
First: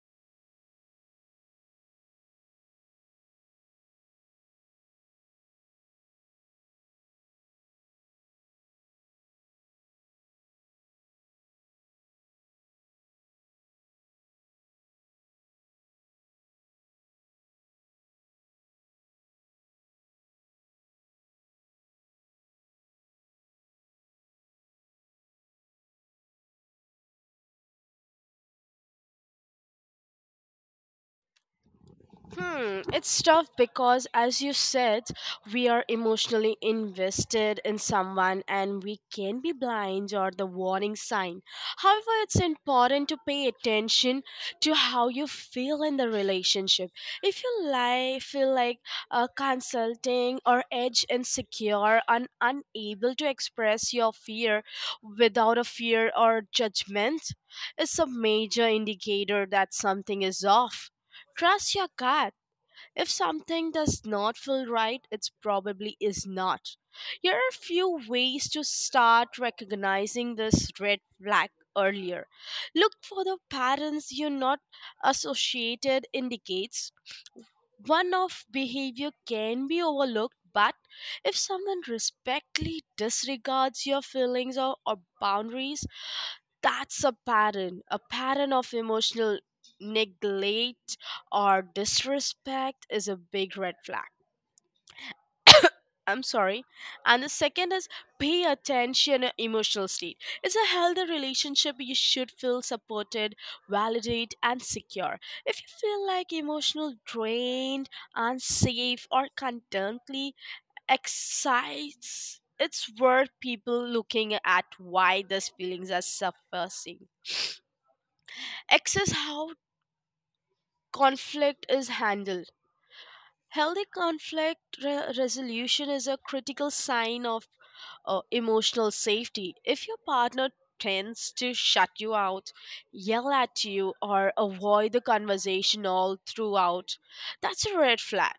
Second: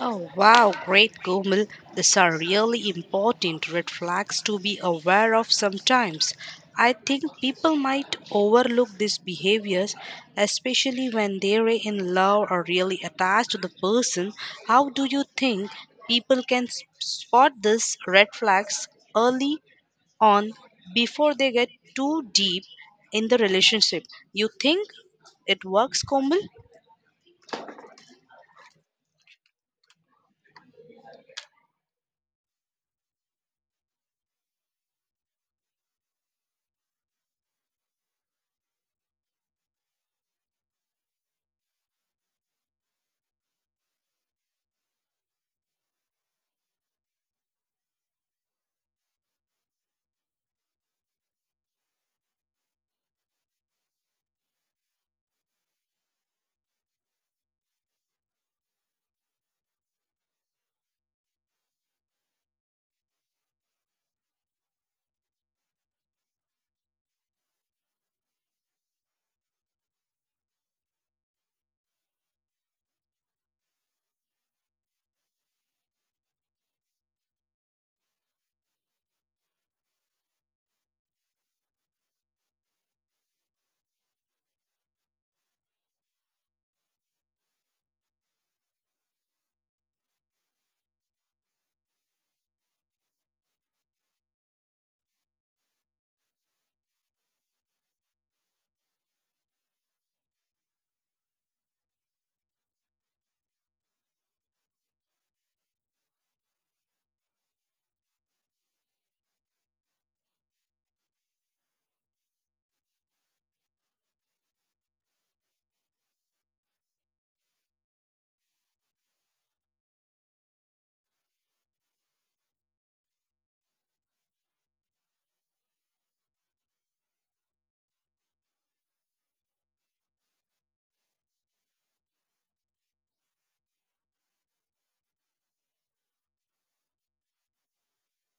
S1: Oh, wow, great Gomil. These are really important red flags to be aware of sometimes. I think people might overlook these behaviors, especially when they're in love or really attached to the person. How do you think people can s- spot these red flags early on before they get too deep in the relationship. You think it works, Komal?
S2: Hmm, it's tough because, as you said, we are emotionally invested in someone and we can be blind or the warning sign. However, it's important to pay attention to how you feel in the relationship. If you lie, feel like uh, consulting or edge insecure and unable to express your fear without a fear or judgment, it's a major indicator that something is off. Trust your gut. If something does not feel right, it probably is not. Here are a few ways to start recognizing this red flag earlier. Look for the patterns you're not associated indicates. One of behavior can be overlooked, but if someone respectfully disregards your feelings or, or boundaries, that's a pattern. A pattern of emotional neglect or disrespect is a big red flag. I'm sorry. And the second is, pay attention to emotional state. It's a healthy relationship, you should feel supported, validated and secure. If you feel like emotional drained, unsafe, or contently excites, it's worth people looking at why these feelings are surfacing. Access how conflict is handled. Healthy conflict re- resolution is a critical sign of uh, emotional safety. If your partner tends to shut you out, yell at you, or avoid the conversation all throughout, that's a red flag.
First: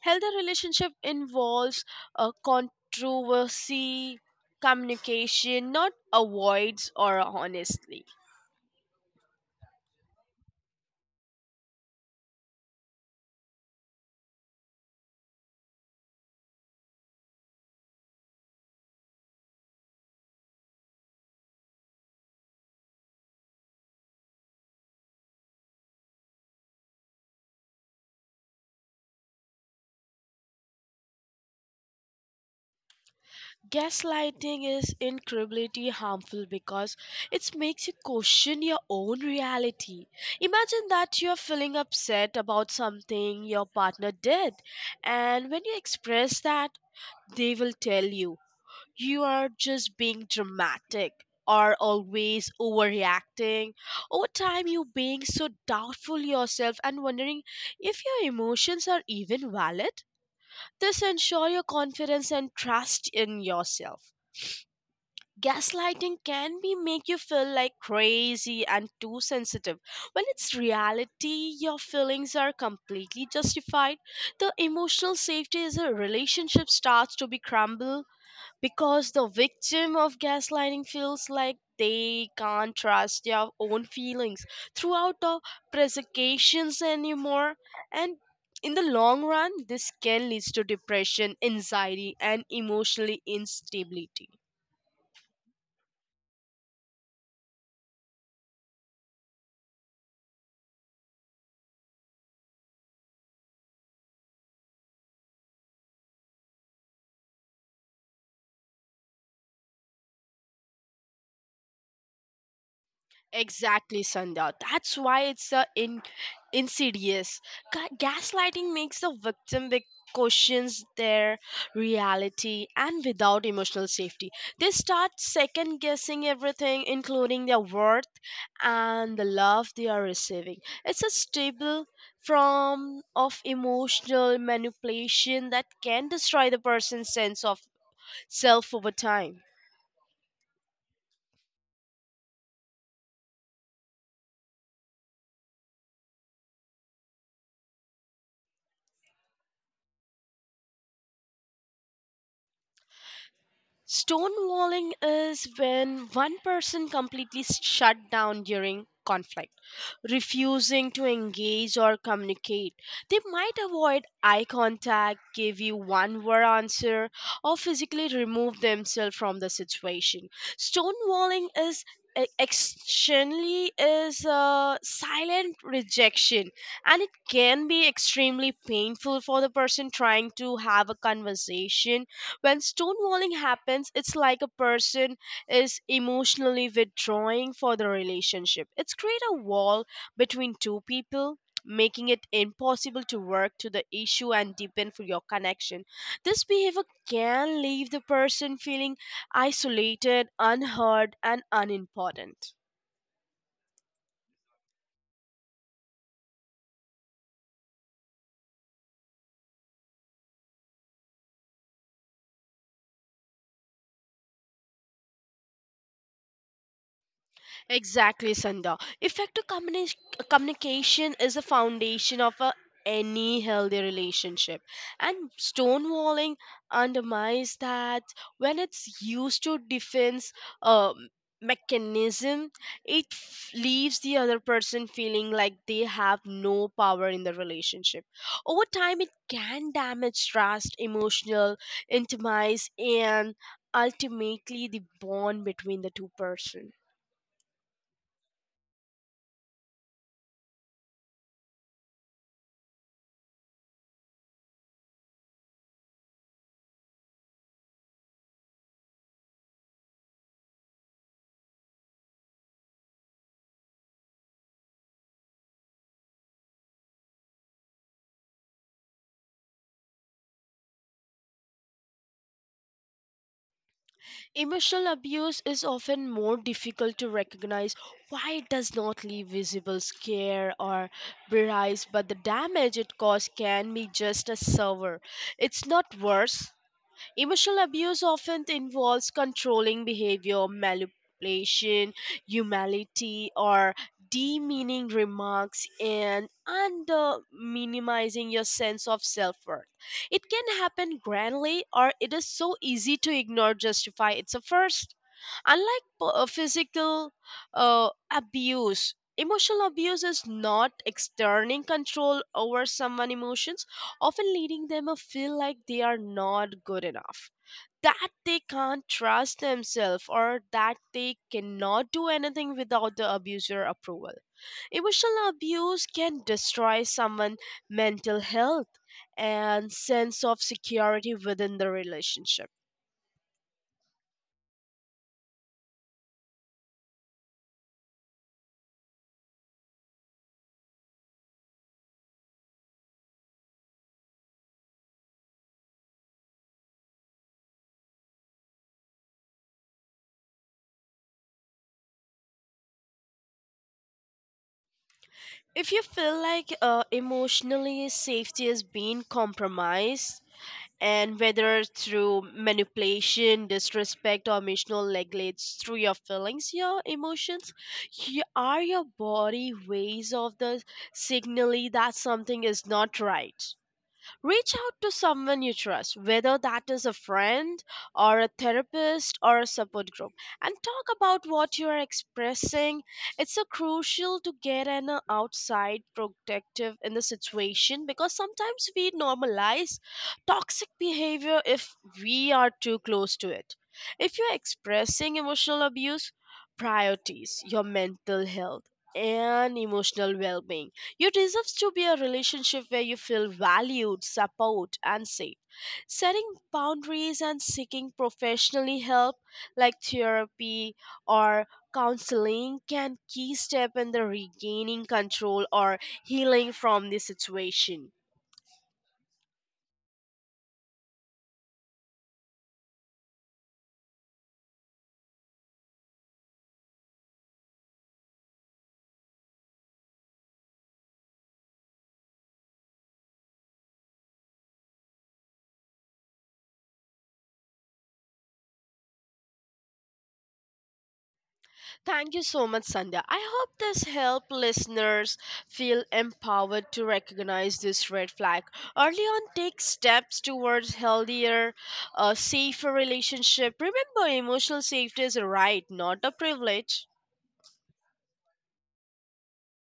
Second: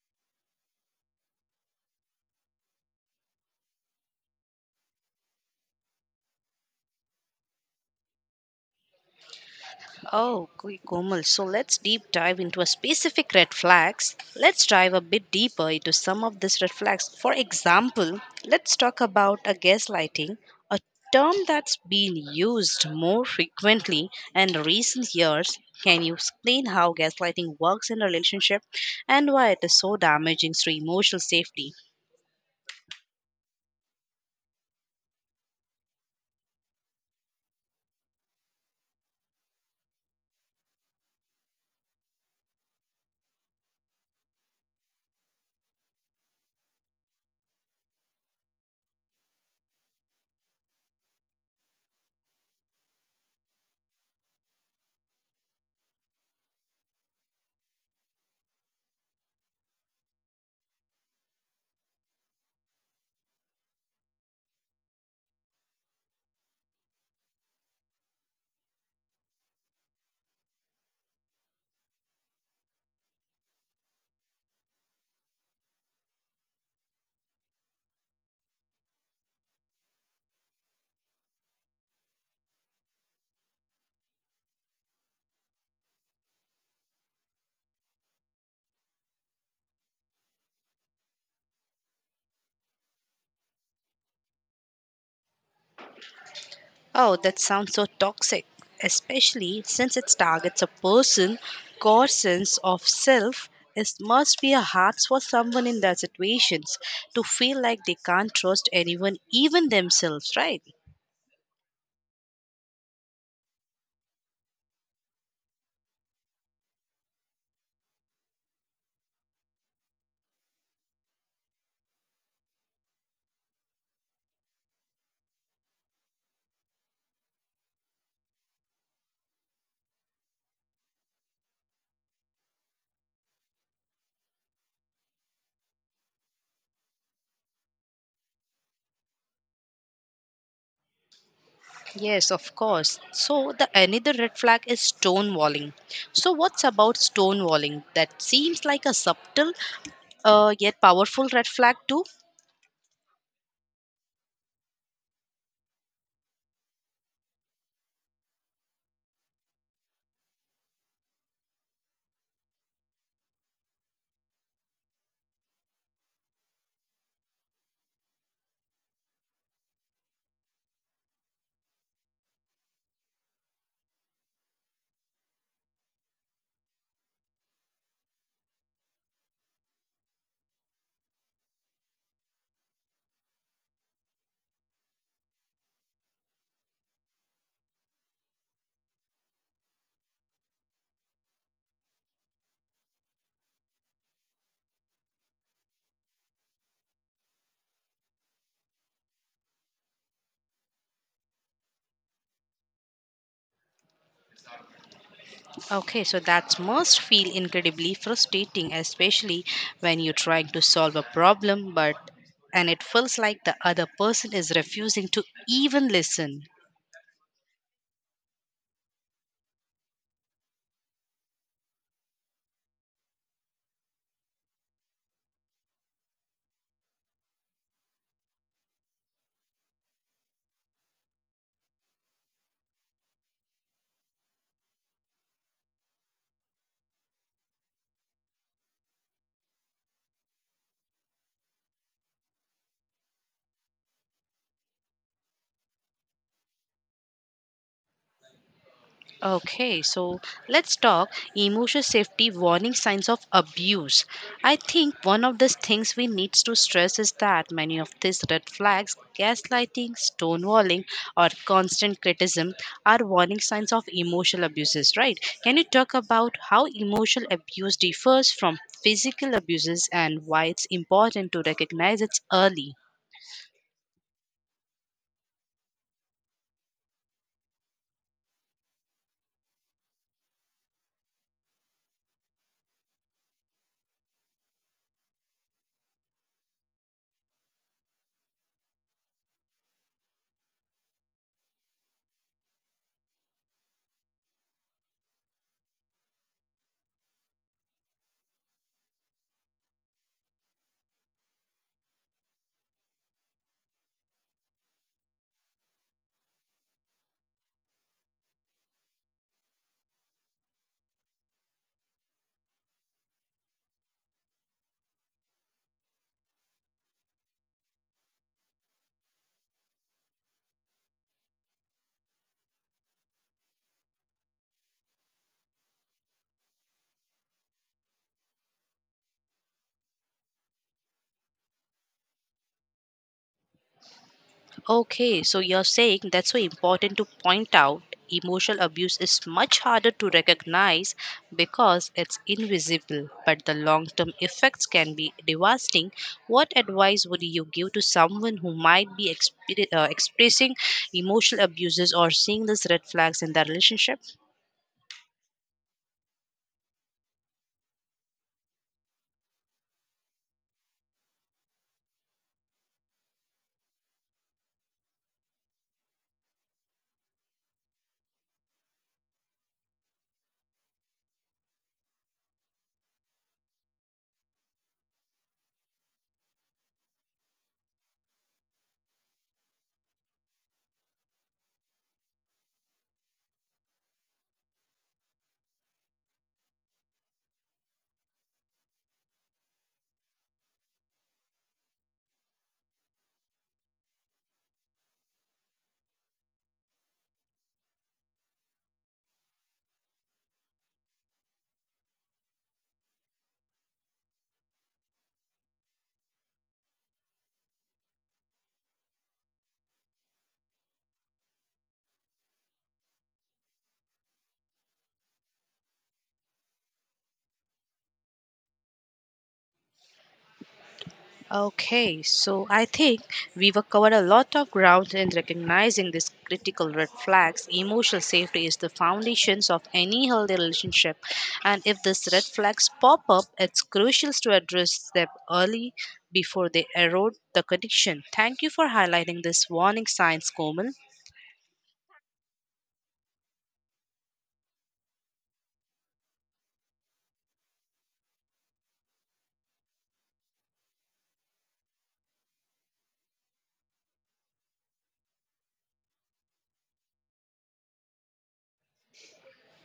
S2: Healthy relationship involves a controversy, communication, not avoids or honestly.
S1: Oh, K- Komal. So let's deep dive into a specific red flags. Let's dive a bit deeper into some of these red flags. For example, let's talk about a gaslighting, a term that's been used more frequently in recent years. Can you explain how gaslighting works in a relationship and why it is so damaging to emotional safety?
S2: Gaslighting is incredibly harmful because it makes you question your own reality. Imagine that you're feeling upset about something your partner did, and when you express that, they will tell you you are just being dramatic or always overreacting. Over time, you being so doubtful yourself and wondering if your emotions are even valid. This ensures your confidence and trust in yourself. Gaslighting can be make you feel like crazy and too sensitive. When it's reality, your feelings are completely justified. The emotional safety is a relationship starts to be crumble because the victim of gaslighting feels like they can't trust their own feelings throughout the prosecutions anymore. And in the long run, this can lead to depression, anxiety, and emotionally instability.
S1: Oh, that sounds so toxic, especially since it targets a person. Core sense of self is must be a hard for someone in their situations to feel like they can't trust anyone, even themselves, right?
S2: Exactly, Sandhya. That's why it's a in, insidious. Ga- gaslighting makes the victim be- questions their reality and without emotional safety. They start second guessing everything, including their worth and the love they are receiving. It's a stable form of emotional manipulation that can destroy the person's sense of self over time.
S1: Yes, of course. So the another red flag is stonewalling. So what's about stonewalling? That seems like a subtle uh, yet powerful red flag too.
S2: Stonewalling is when one person completely shut down during conflict, refusing to engage or communicate. They might avoid eye contact, give you one word answer, or physically remove themselves from the situation. Stonewalling is e- externally is a silent rejection, and it can be extremely painful for the person trying to have a conversation. When stonewalling happens, it's like a person is emotionally withdrawing for the relationship. It's create a wall between two people, making it impossible to work to the issue and deepen for your connection. This behavior can leave the person feeling isolated, unheard and unimportant.
S1: Okay, so that must feel incredibly frustrating, especially when you're trying to solve a problem, but and it feels like the other person is refusing to even listen.
S2: Exactly, Sandha. Effective communi- communication is the foundation of a, any healthy relationship, and stonewalling undermines that when it's used to defense um, mechanism. It f- leaves the other person feeling like they have no power in the relationship. Over time, it can damage trust, emotional intimacy, and ultimately the bond between the two persons.
S1: Okay, so let's talk emotional safety warning signs of abuse. I think one of the things we need to stress is that many of these red flags, gaslighting, stonewalling, or constant criticism, are warning signs of emotional abuses, right? Can you talk about how emotional abuse differs from physical abuses and why it's important to recognize it early?
S2: Emotional abuse is often more difficult to recognize. Why it does not leave visible scare or bruise, but the damage it causes can be just as severe. It's not worse. Emotional abuse often involves controlling behavior, manipulation, humility, or demeaning remarks, and under minimizing your sense of self worth. It can happen grandly, or it is so easy to ignore, justify its a first. Unlike p- uh, physical uh, abuse, emotional abuse is not exerting control over someone's emotions, often leading them to feel like they are not good enough, that they can't trust themselves, or that they cannot do anything without the abuser approval. Emotional abuse can destroy someone's mental health and sense of security within the relationship.
S1: Okay, so you're saying that's so important to point out emotional abuse is much harder to recognize because it's invisible, but the long term effects can be devastating. What advice would you give to someone who might be expe- uh, expressing emotional abuses or seeing these red flags in their relationship?
S2: If you feel like uh, emotionally safety is being compromised, and whether through manipulation, disrespect, or emotional neglect, through your feelings, your emotions, you are your body ways of the signaling that something is not right. Reach out to someone you trust, whether that is a friend or a therapist or a support group, and talk about what you are expressing. It's so crucial to get an uh, outside protective in the situation because sometimes we normalize toxic behavior if we are too close to it. If you're expressing emotional abuse, priorities your mental health and emotional well being, you deserve to be a relationship where you feel valued, support, and safe. Setting boundaries and seeking professionally help like therapy or counseling can key step in the regaining control or healing from the situation.
S1: Okay, so I think we have covered a lot of ground in recognizing these critical red flags. Emotional safety is the foundations of any healthy relationship, and if these red flags pop up, it's crucial to address them early before they erode the connection. Thank you for highlighting this warning signs, Komal.
S2: Thank you so much, Sandhya. I hope this helped listeners feel empowered to recognize this red flag. Early on, take steps towards healthier, uh, safer relationship. Remember, emotional safety is a right, not a privilege.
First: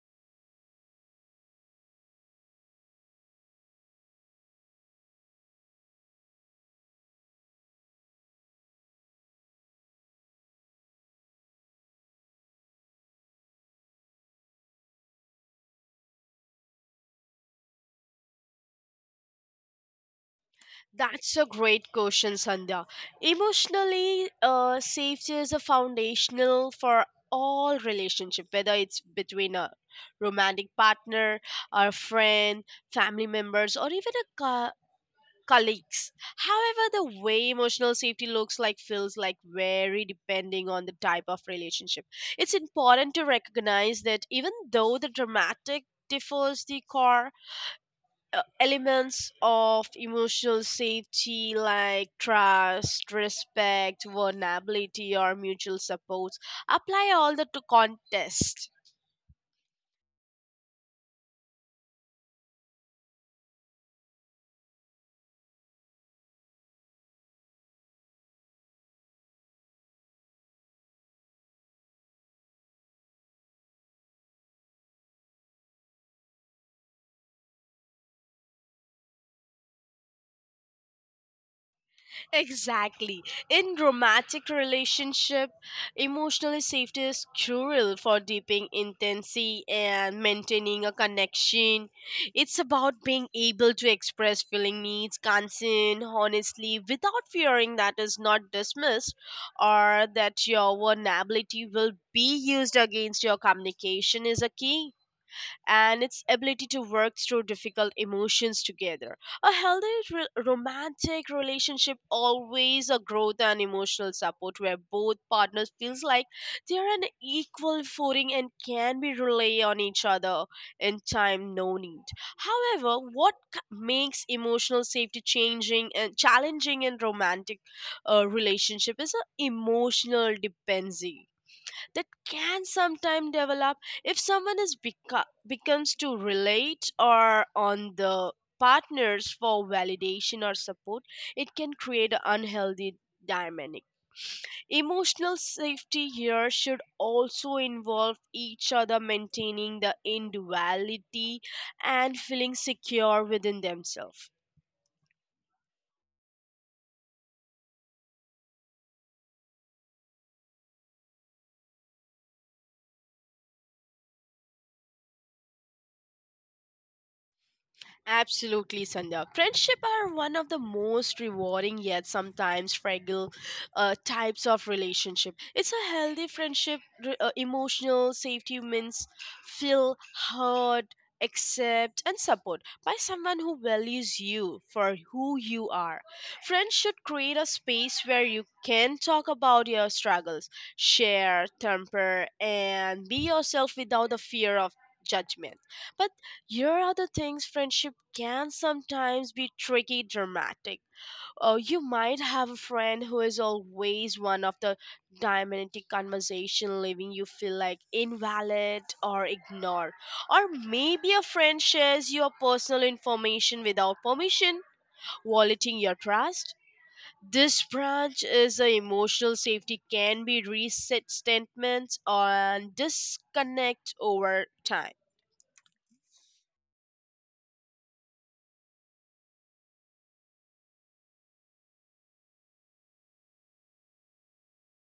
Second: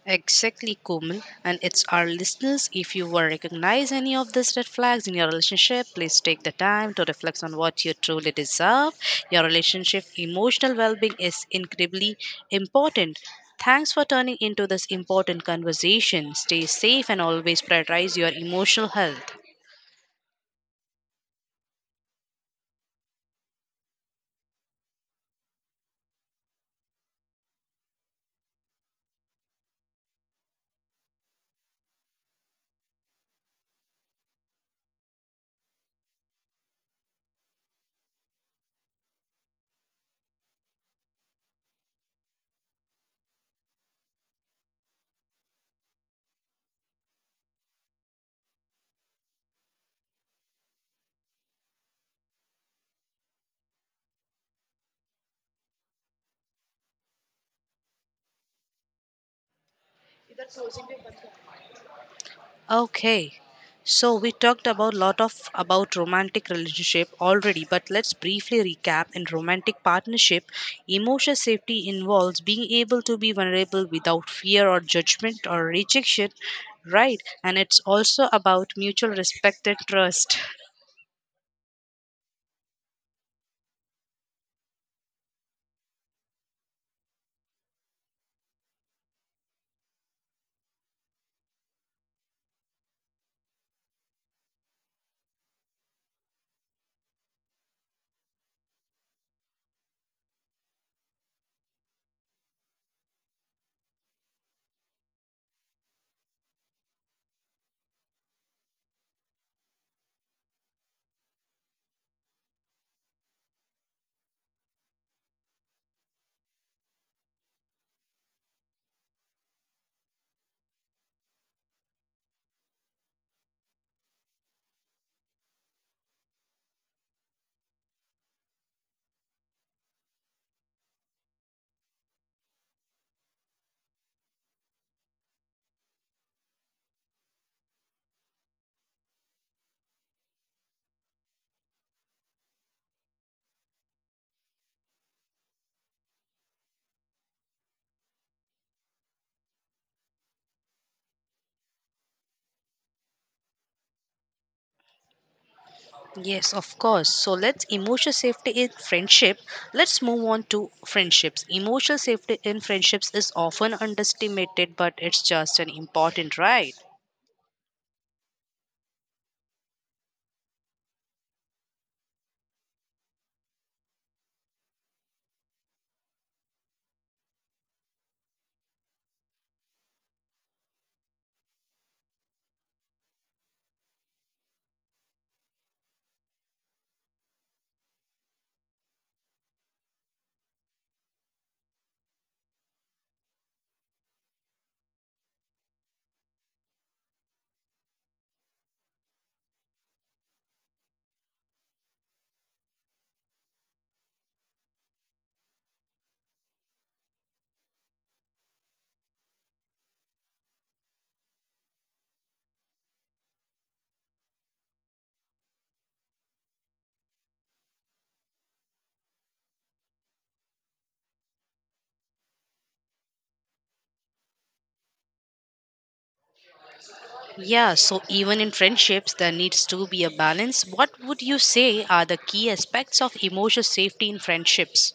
S1: Exactly, Komal. And it's our listeners. If you were recognize any of these red flags in your relationship, please take the time to reflect on what you truly deserve. Your relationship emotional well-being is incredibly important. Thanks for turning into this important conversation. Stay safe and always prioritize your emotional health.
S2: That's a great question, Sandhya. Emotionally, uh, safety is a foundational for all relationship, whether it's between a romantic partner, a friend, family members, or even a co- colleagues. However, the way emotional safety looks like feels like very depending on the type of relationship. It's important to recognize that even though the dramatic differs, the core uh, elements of emotional safety like trust, respect, vulnerability or mutual supports apply all the to contest.
S1: Okay. So we talked about lot of about romantic relationship already, but let's briefly recap. In romantic partnership, emotional safety involves being able to be vulnerable without fear or judgment or rejection, right? And it's also about mutual respect and trust.
S2: Exactly. In romantic relationship, emotional safety is crucial for deeping intimacy and maintaining a connection. It's about being able to express feeling needs, concern, honestly, without fearing that is not dismissed or that your vulnerability will be used against your communication is a key, and its ability to work through difficult emotions together. A healthy re- romantic relationship always a growth and emotional support where both partners feels like they are an equal footing and can be rely on each other in time no need. However, what c- makes emotional safety changing and challenging in romantic uh, relationship is an emotional dependency that can sometimes develop. If someone is beco- becomes to relate or on the partners for validation or support, it can create an unhealthy dynamic. Emotional safety here should also involve each other maintaining the individuality and feeling secure within themselves.
S1: Yes, of course. So let's emotional safety in friendship. Let's move on to friendships. Emotional safety in friendships is often underestimated, but it's just an important right.
S2: Absolutely, Sandhya. Friendship are one of the most rewarding yet sometimes fragile uh, types of relationship. It's a healthy friendship. Re- Uh, emotional safety means feel heard, accept, and support by someone who values you for who you are. Friends should create a space where you can talk about your struggles, share, temper, and be yourself without the fear of judgment. But here are the things friendship can sometimes be tricky dramatic. Oh, you might have a friend who is always one of the dominant dynamic conversation leaving you feel like invalid or ignored. Or maybe a friend shares your personal information without permission, violating your trust. This branch is a emotional safety can be reset statements and disconnect over time.
S1: Yeah, so even in friendships, there needs to be a balance. What would you say are the key aspects of emotional safety in friendships?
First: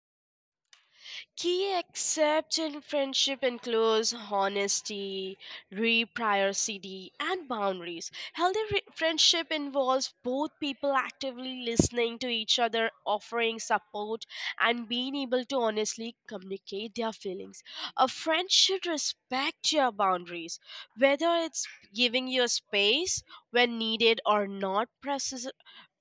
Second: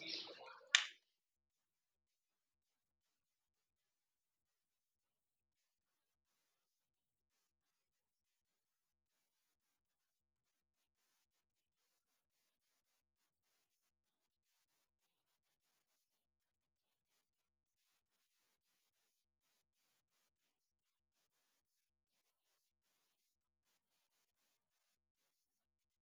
S2: Key accepts in friendship includes honesty, reciprocity, and boundaries. Healthy re- friendship involves both people actively listening to each other, offering support, and being able to honestly communicate their feelings. A friend should respect your boundaries, whether it's giving you space when needed or not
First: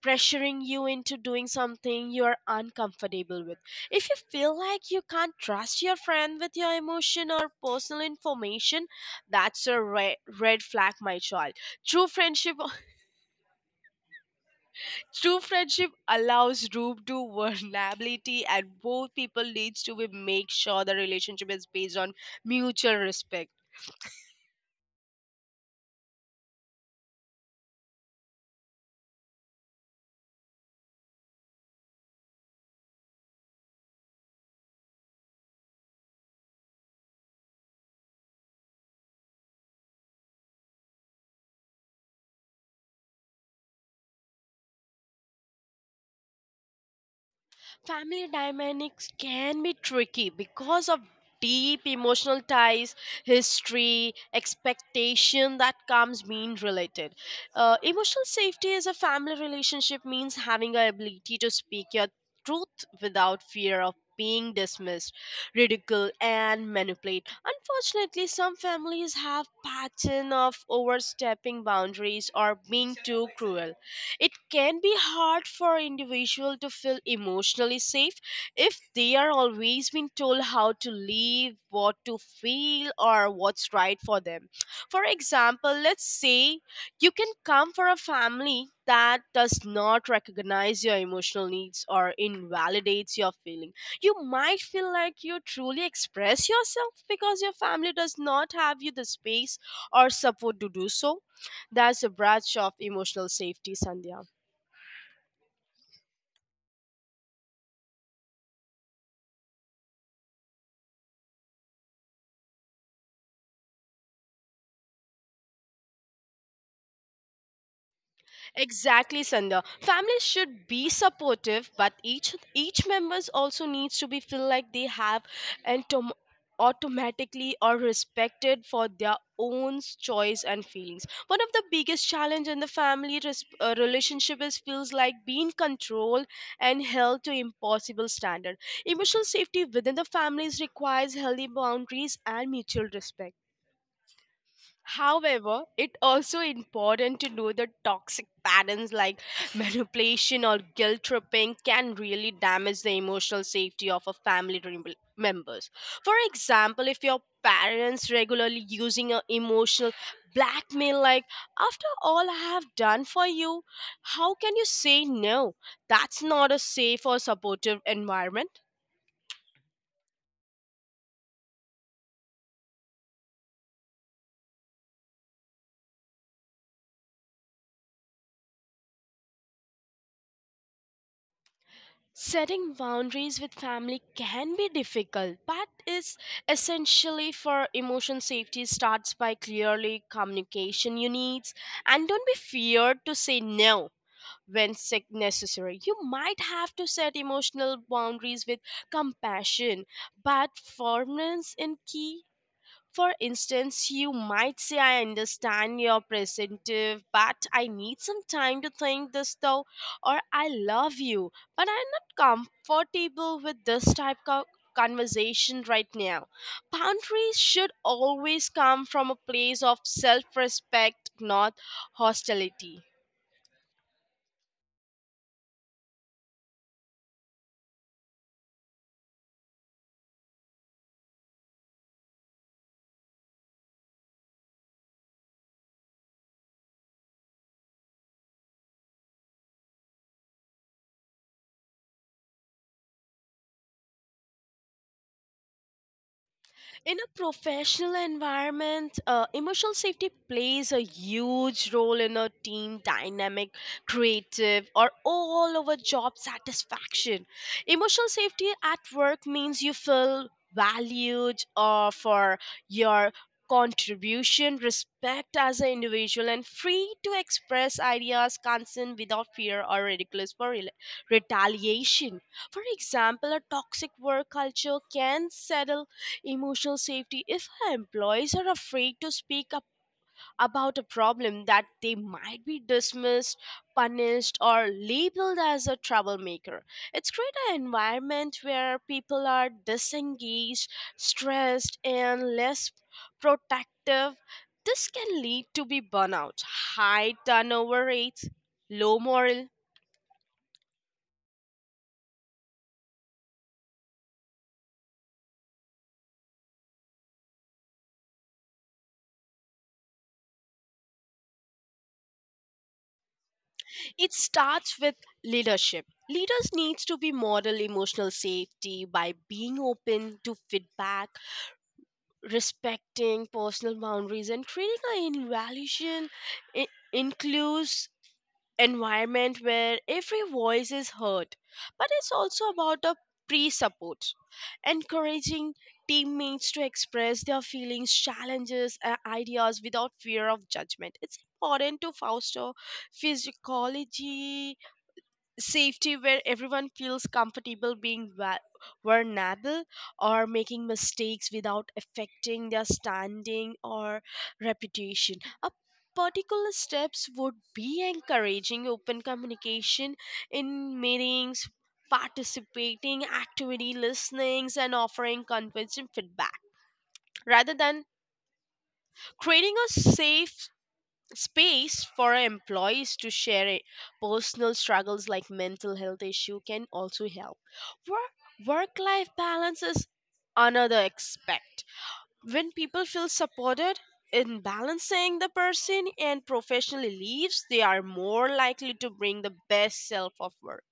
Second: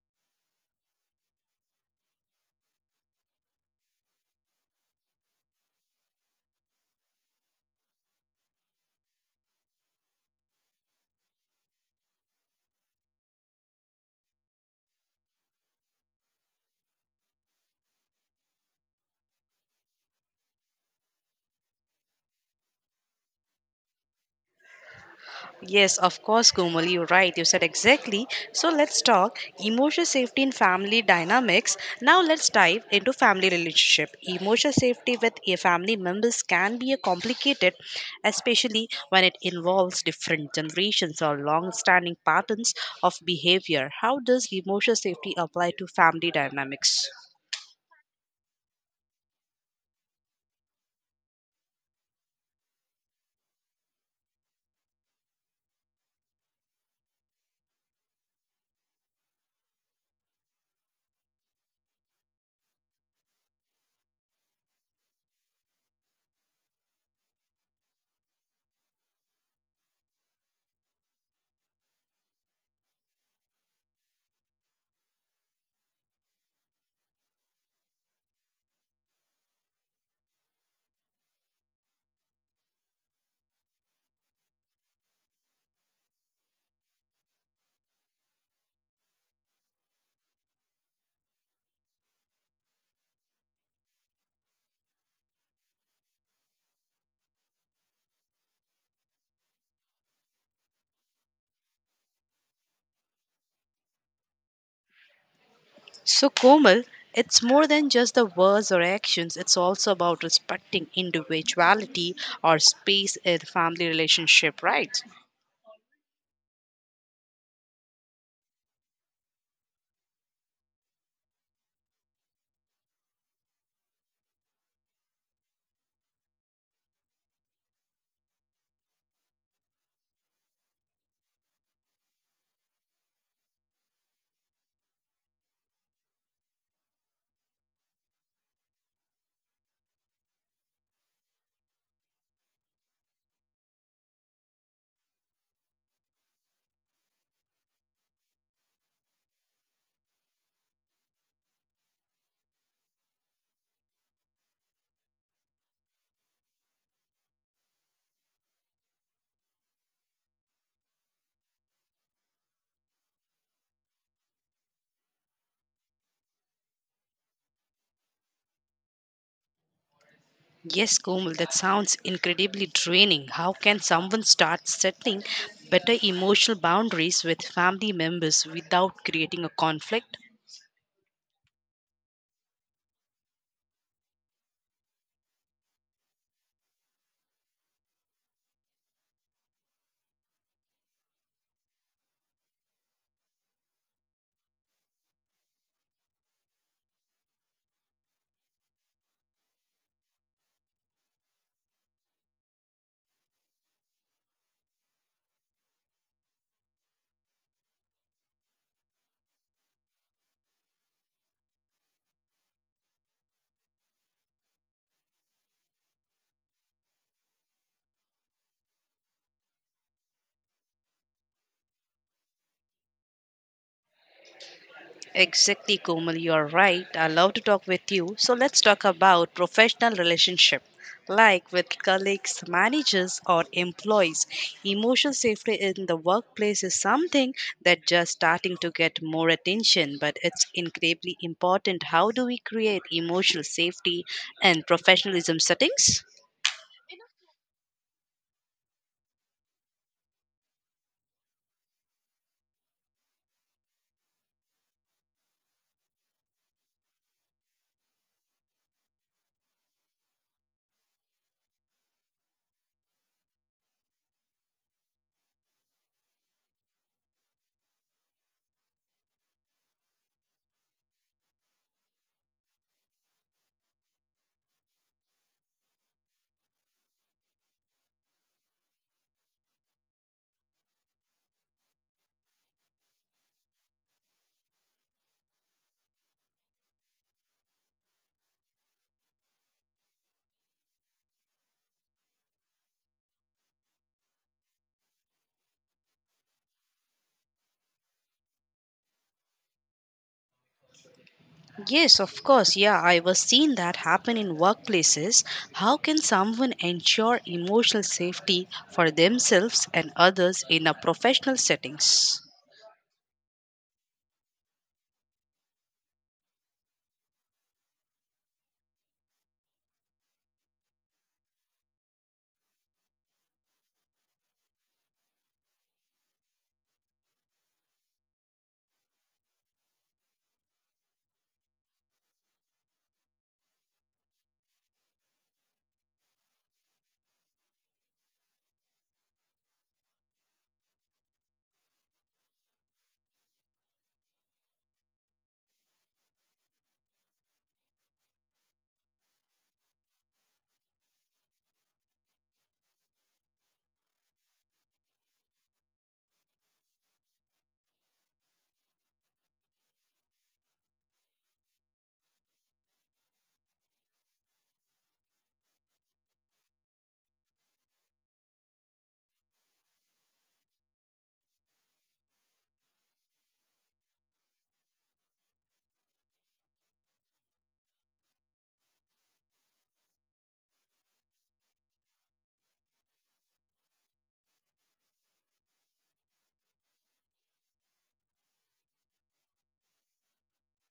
S2: pressuring you into doing something you're uncomfortable with. If you feel like you can't trust your friend with your emotion or personal information, that's a red, red flag, my child. True friendship true friendship allows room to vulnerability, and both people needs to be make sure the relationship is based on mutual respect.
S1: Yes, of course, Komal, you're right. You said exactly. So let's talk emotional safety in family dynamics. Now let's dive into family relationship. Emotional safety with a family members can be a complicated, especially when it involves different generations or long-standing patterns of behavior. How does emotional safety apply to family dynamics?
S2: Family dynamics can be tricky because of deep emotional ties, history expectation that comes being related. Uh, emotional safety as a family relationship means having the ability to speak your truth without fear of being dismissed, ridiculed and manipulated. Unfortunately, some families have pattern of overstepping boundaries or being too cruel. It can be hard for individual to feel emotionally safe if they are always being told how to live, what to feel, or what's right for them. For example, let's say you can come for a family that does not recognize your emotional needs or invalidates your feeling. You might feel like you truly express yourself because your family does not have you the space or support to do so. That's a branch of emotional safety, Sandhya.
S1: So, Komal, it's more than just the words or actions, it's also about respecting individuality or space in family relationship, right?
S2: Exactly, Sandhya. Families should be supportive, but each each members also needs to be feel like they have and to- automatically are respected for their own choice and feelings. One of the biggest challenge in the family res- uh, relationship is feels like being controlled and held to impossible standard. Emotional safety within the families requires healthy boundaries and mutual respect. However, it also important to know that toxic patterns like manipulation or guilt tripping can really damage the emotional safety of a family rem- members. For example, if your parents regularly using a emotional blackmail like, after all I have done for you, how can you say no? That's not a safe or supportive environment.
S1: Yes, Komal, that sounds incredibly draining. How can someone start setting better emotional boundaries with family members without creating a conflict?
S2: Setting boundaries with family can be difficult, but is essentially for emotion safety starts by clearly communication your needs, and don't be feared to say no when sick necessary. You might have to set emotional boundaries with compassion, but firmness in key. For instance, you might say, I understand your perspective, but I need some time to think this though, or I love you, but I'm not comfortable with this type of conversation right now. Boundaries should always come from a place of self respect, not hostility.
S1: Exactly, Komal, you are right. I love to talk with you. So let's talk about professional relationship, like with colleagues, managers, or employees. Emotional safety in the workplace is something that just starting to get more attention, but it's incredibly important. How do we create emotional safety and professionalism settings?
S2: In a professional environment, uh, emotional safety plays a huge role in a team dynamic, creative, or all over job satisfaction. Emotional safety at work means you feel valued uh, for your contribution, respect as an individual, and free to express ideas, concern without fear or ridiculous for rela- retaliation. For example, a toxic work culture can settle emotional safety if her employees are afraid to speak up about a problem that they might be dismissed, punished, or labeled as a troublemaker. It's create an environment where people are disengaged, stressed, and less protective. This can lead to be burnout, high turnover rates, low morale.
S1: Yes, of course. Yeah, I was seeing that happen in workplaces. How can someone ensure emotional safety for themselves and others in a professional settings?
S2: It starts with leadership. Leaders needs to be model emotional safety by being open to feedback, respecting personal boundaries, and creating an evaluation i- includes environment where every voice is heard. But it's also about a pre-support, encouraging teammates to express their feelings, challenges, and ideas without fear of judgment. It's important to foster physiology safety where everyone feels comfortable being va- vulnerable or making mistakes without affecting their standing or reputation. A particular steps would be encouraging open communication in meetings, participating activity listenings and offering constructive feedback rather than creating a safe space for employees to share it. Personal struggles like mental health issue can also help work. Work life balance is another aspect. When people feel supported in balancing the person and professional leaves, they are more likely to bring the best self of work.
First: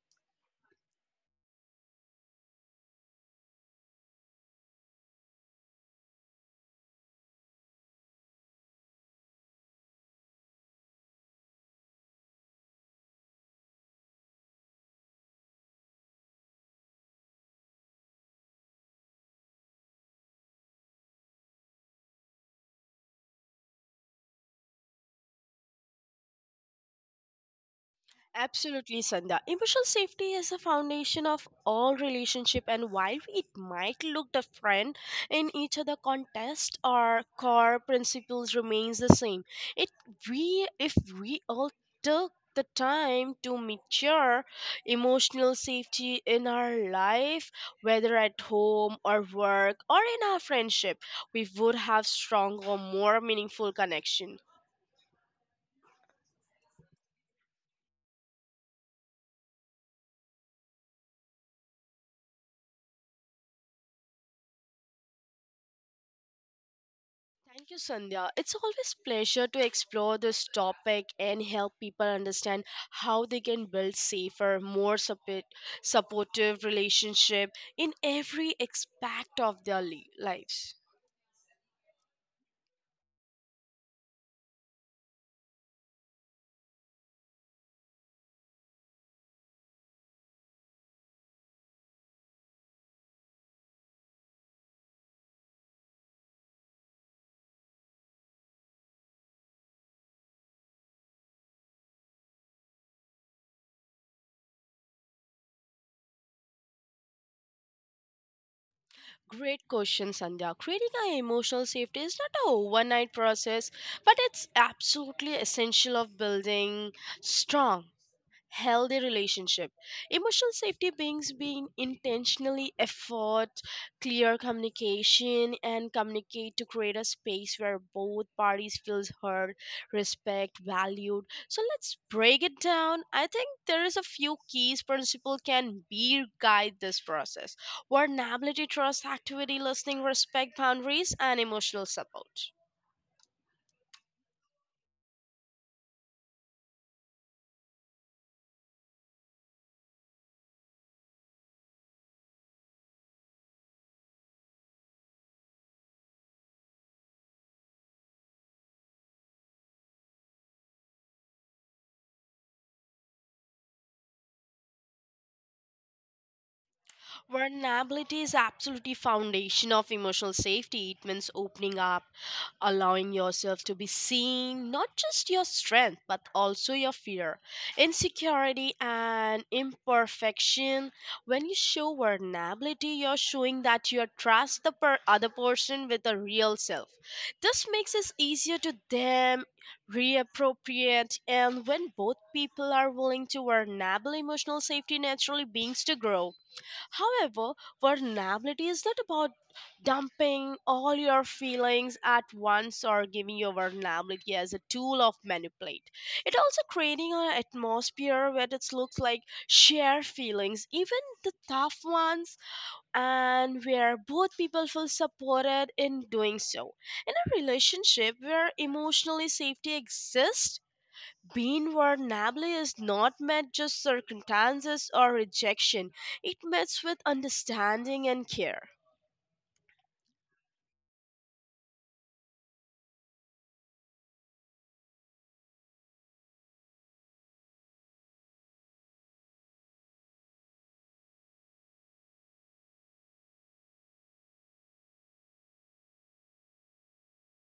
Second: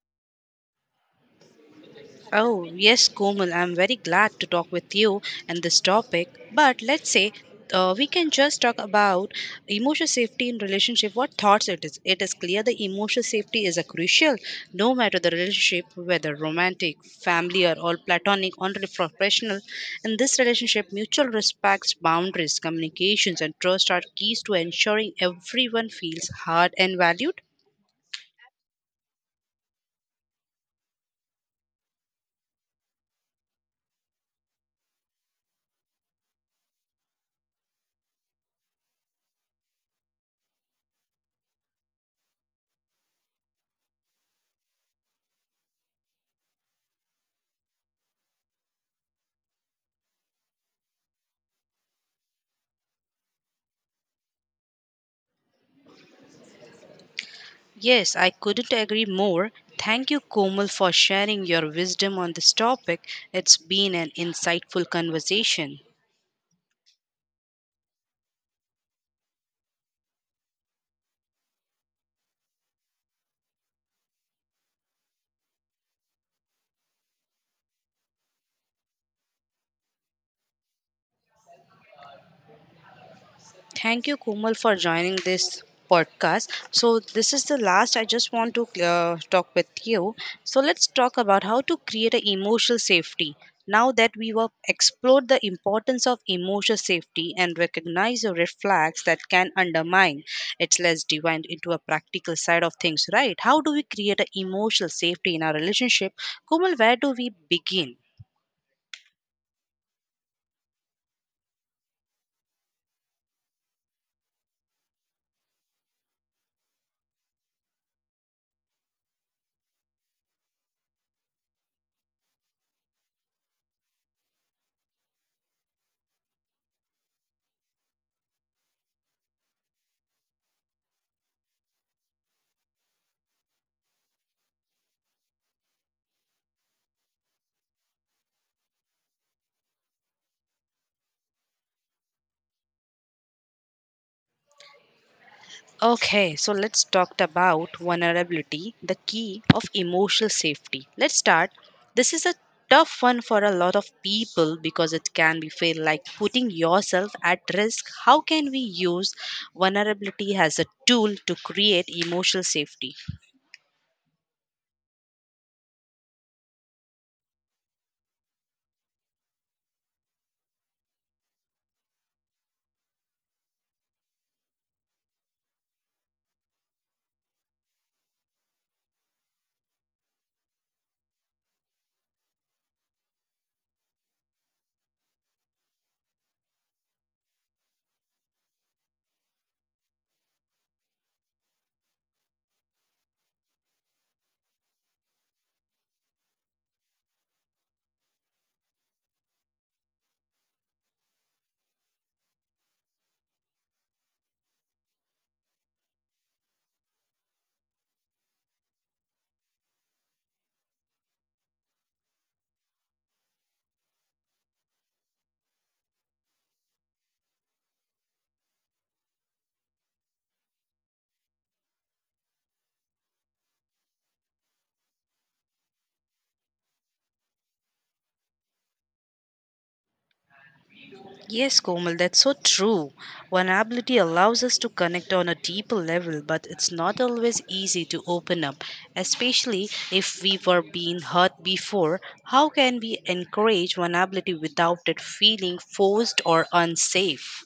S1: Oh, yes, Komal, I'm very glad to talk with you on this topic. But let's say uh, we can just talk about emotional safety in relationship. What thoughts it is? It is clear the emotional safety is a crucial, no matter the relationship, whether romantic, family, or all platonic, or professional. In this relationship, mutual respects, boundaries, communications, and trust are keys to ensuring everyone feels heard and valued.
S2: Absolutely, Sandhya. Emotional safety is the foundation of all relationship, and while it might look different in each other context, our core principles remains the same. It we if we all took the time to mature emotional safety in our life, whether at home or work or in our friendship, we would have stronger, more meaningful connection.
S1: Yes, I couldn't agree more. Thank you, Komal, for sharing your wisdom on this topic. It's been an insightful conversation.
S2: Thank you, Sandhya. It's always pleasure to explore this topic and help people understand how they can build safer, more support, supportive relationship in every aspect of their li- lives.
S1: Thank you, Komal, for joining this podcast. So, this is the last I just want to uh, talk with you. So, let's talk about how to create a emotional safety. Now that we have explored the importance of emotional safety and recognize the red flags that can undermine its less divine into a practical side of things, right? How do we create an emotional safety in our relationship? Komal, where do we begin?
S2: Great question, Sandhya. Creating an emotional safety is not a overnight process, but it's absolutely essential of building strong healthy relationship. Emotional safety brings being intentionally effort, clear communication and communicate to create a space where both parties feels heard, respect valued. So let's break it down. I think there is a few keys principle can be guide this process: vulnerability, trust, activity listening, respect boundaries and emotional support.
S1: Okay, so let's talk about vulnerability, the key of emotional safety. Let's start. This is a tough one for a lot of people because it can be feel like putting yourself at risk. How can we use vulnerability as a tool to create emotional safety?
S2: Vulnerability is absolutely foundation of emotional safety. It means opening up, allowing yourself to be seen, not just your strength but also your fear, insecurity and imperfection. When you show vulnerability, you're showing that you trust the per- other person with a real self. This makes it easier to them reappropriate, and when both people are willing to vulnerable, emotional safety naturally begins to grow. However, vulnerability is not about dumping all your feelings at once or giving your vulnerability as a tool of manipulate. It also creating an atmosphere where it looks like shared feelings, even the tough ones, and where both people feel supported in doing so. In a relationship where emotionally safety exists, being vulnerable is not met just circumstances or rejection. It meets with understanding and care.
S1: Yes, Komal, that's so true. Vulnerability allows us to connect on a deeper level, but it's not always easy to open up, especially if we were being hurt before. How can we encourage vulnerability without it feeling forced or unsafe?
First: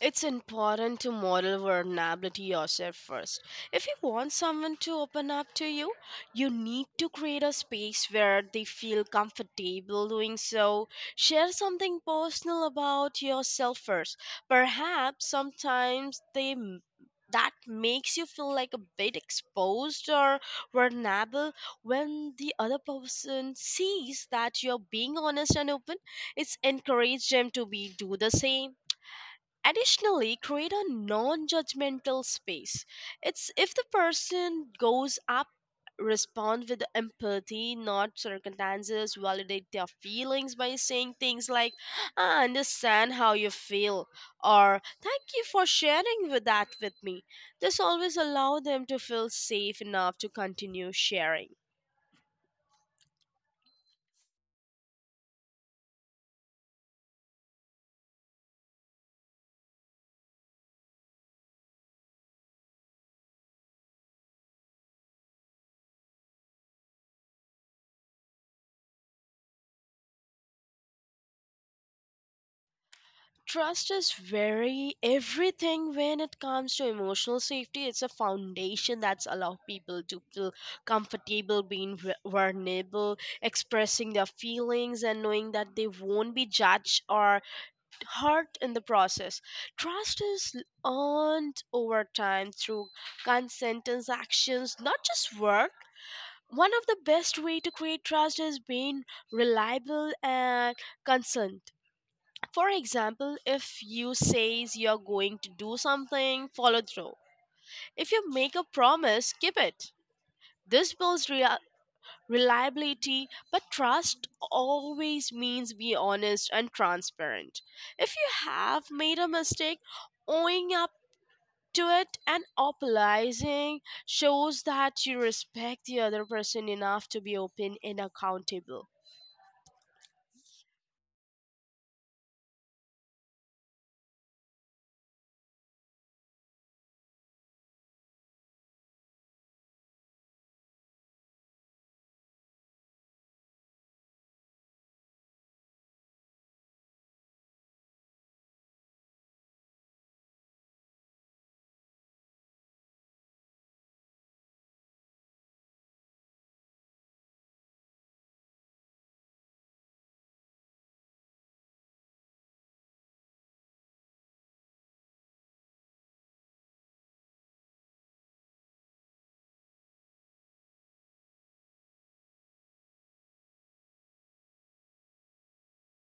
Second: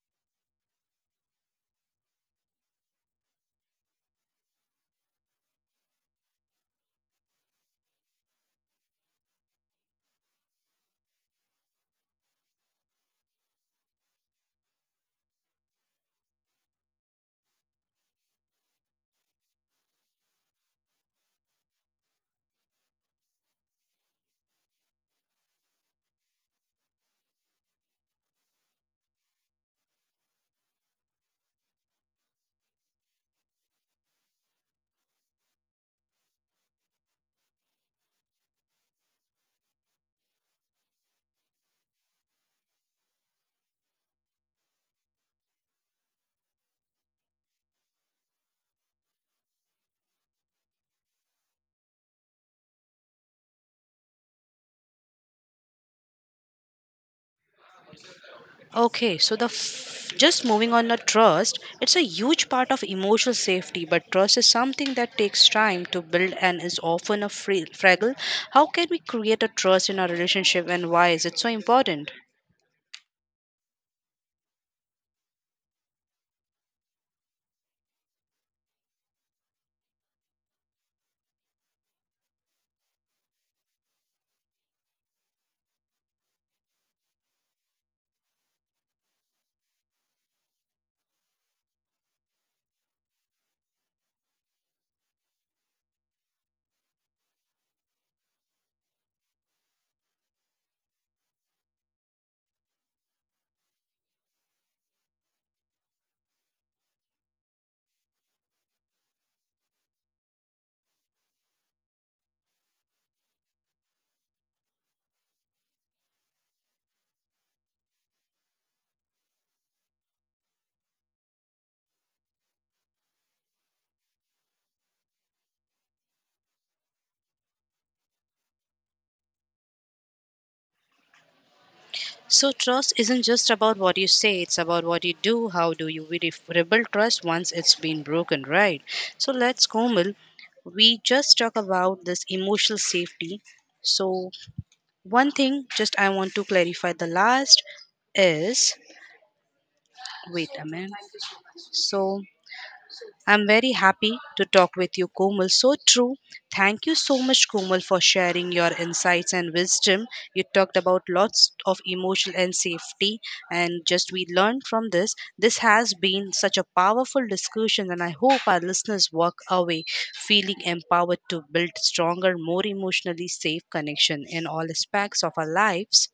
S2: It's important to model vulnerability yourself first. If you want someone to open up to you, you need to create a space where they feel comfortable doing so. Share something personal about yourself first. Perhaps sometimes they m- that makes you feel like a bit exposed or vulnerable. When the other person sees that you're being honest and open, it's encourage them to be do the same. Additionally, create a non judgmental space. It's if the person goes up, respond with empathy, not circumstances, validate their feelings by saying things like, I understand how you feel, or thank you for sharing with that with me. This always allow them to feel safe enough to continue sharing.
S1: Okay, so the f- just moving on to trust, it's a huge part of emotional safety, but trust is something that takes time to build and is often a fra- fragile. How can we create a trust in our relationship and why is it so important?
S2: Trust is very everything when it comes to emotional safety. It's a foundation that's allow people to feel comfortable being vu- vulnerable, expressing their feelings, and knowing that they won't be judged or hurt in the process. Trust is earned over time through consent and actions, not just work. One of the best way to create trust is being reliable and consent. For example, if you says you're going to do something, follow through. If you make a promise, keep it. This builds rea- reliability, but trust always means be honest and transparent. If you have made a mistake, owning up to it and apologizing shows that you respect the other person enough to be open and accountable.
S1: So trust isn't just about what you say, it's about what you do. How do you re- rebuild trust once it's been broken, right? So let's Komal, we just talk about this emotional safety. So one thing just I want to clarify the last is wait a minute. So I'm very happy to talk with you, Komal. So true. Thank you so much, Komal, for sharing your insights and wisdom. You talked about lots of emotional and safety, and just we learned from this. This has been such a powerful discussion, and I hope our listeners walk away feeling empowered to build stronger, more emotionally safe connection in all aspects of our lives.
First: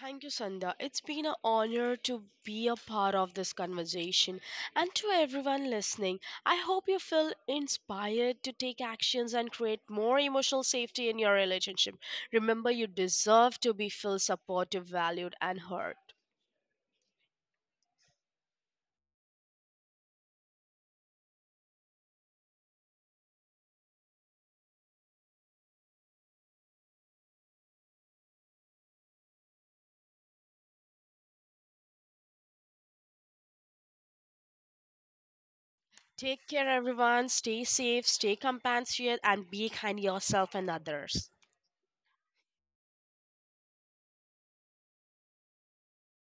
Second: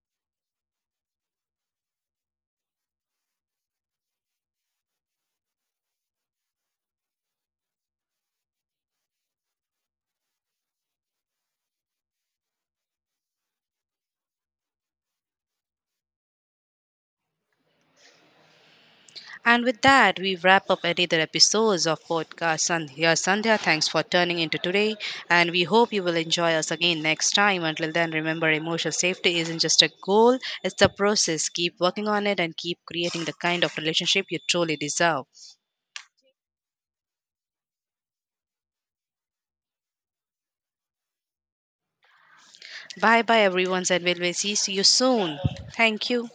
S2: Thank you, Sandha. It's been an honor to be a part of this conversation. And to everyone listening, I hope you feel inspired to take actions and create more emotional safety in your relationship. Remember, you deserve to be feel supported, valued, and heard.
S1: And with that, we wrap up another episodes of podcast Sandhya. Here, Sandhya, thanks for turning into today, and we hope you will enjoy us again next time. Until then, remember, emotional safety isn't just a goal; it's a process. Keep working on it and keep creating the kind of relationship you truly deserve.
S2: Take care, everyone. Stay safe, stay compassionate, and be kind to yourself and others.
S1: Bye, bye, everyone, and we'll see you soon. Thank you.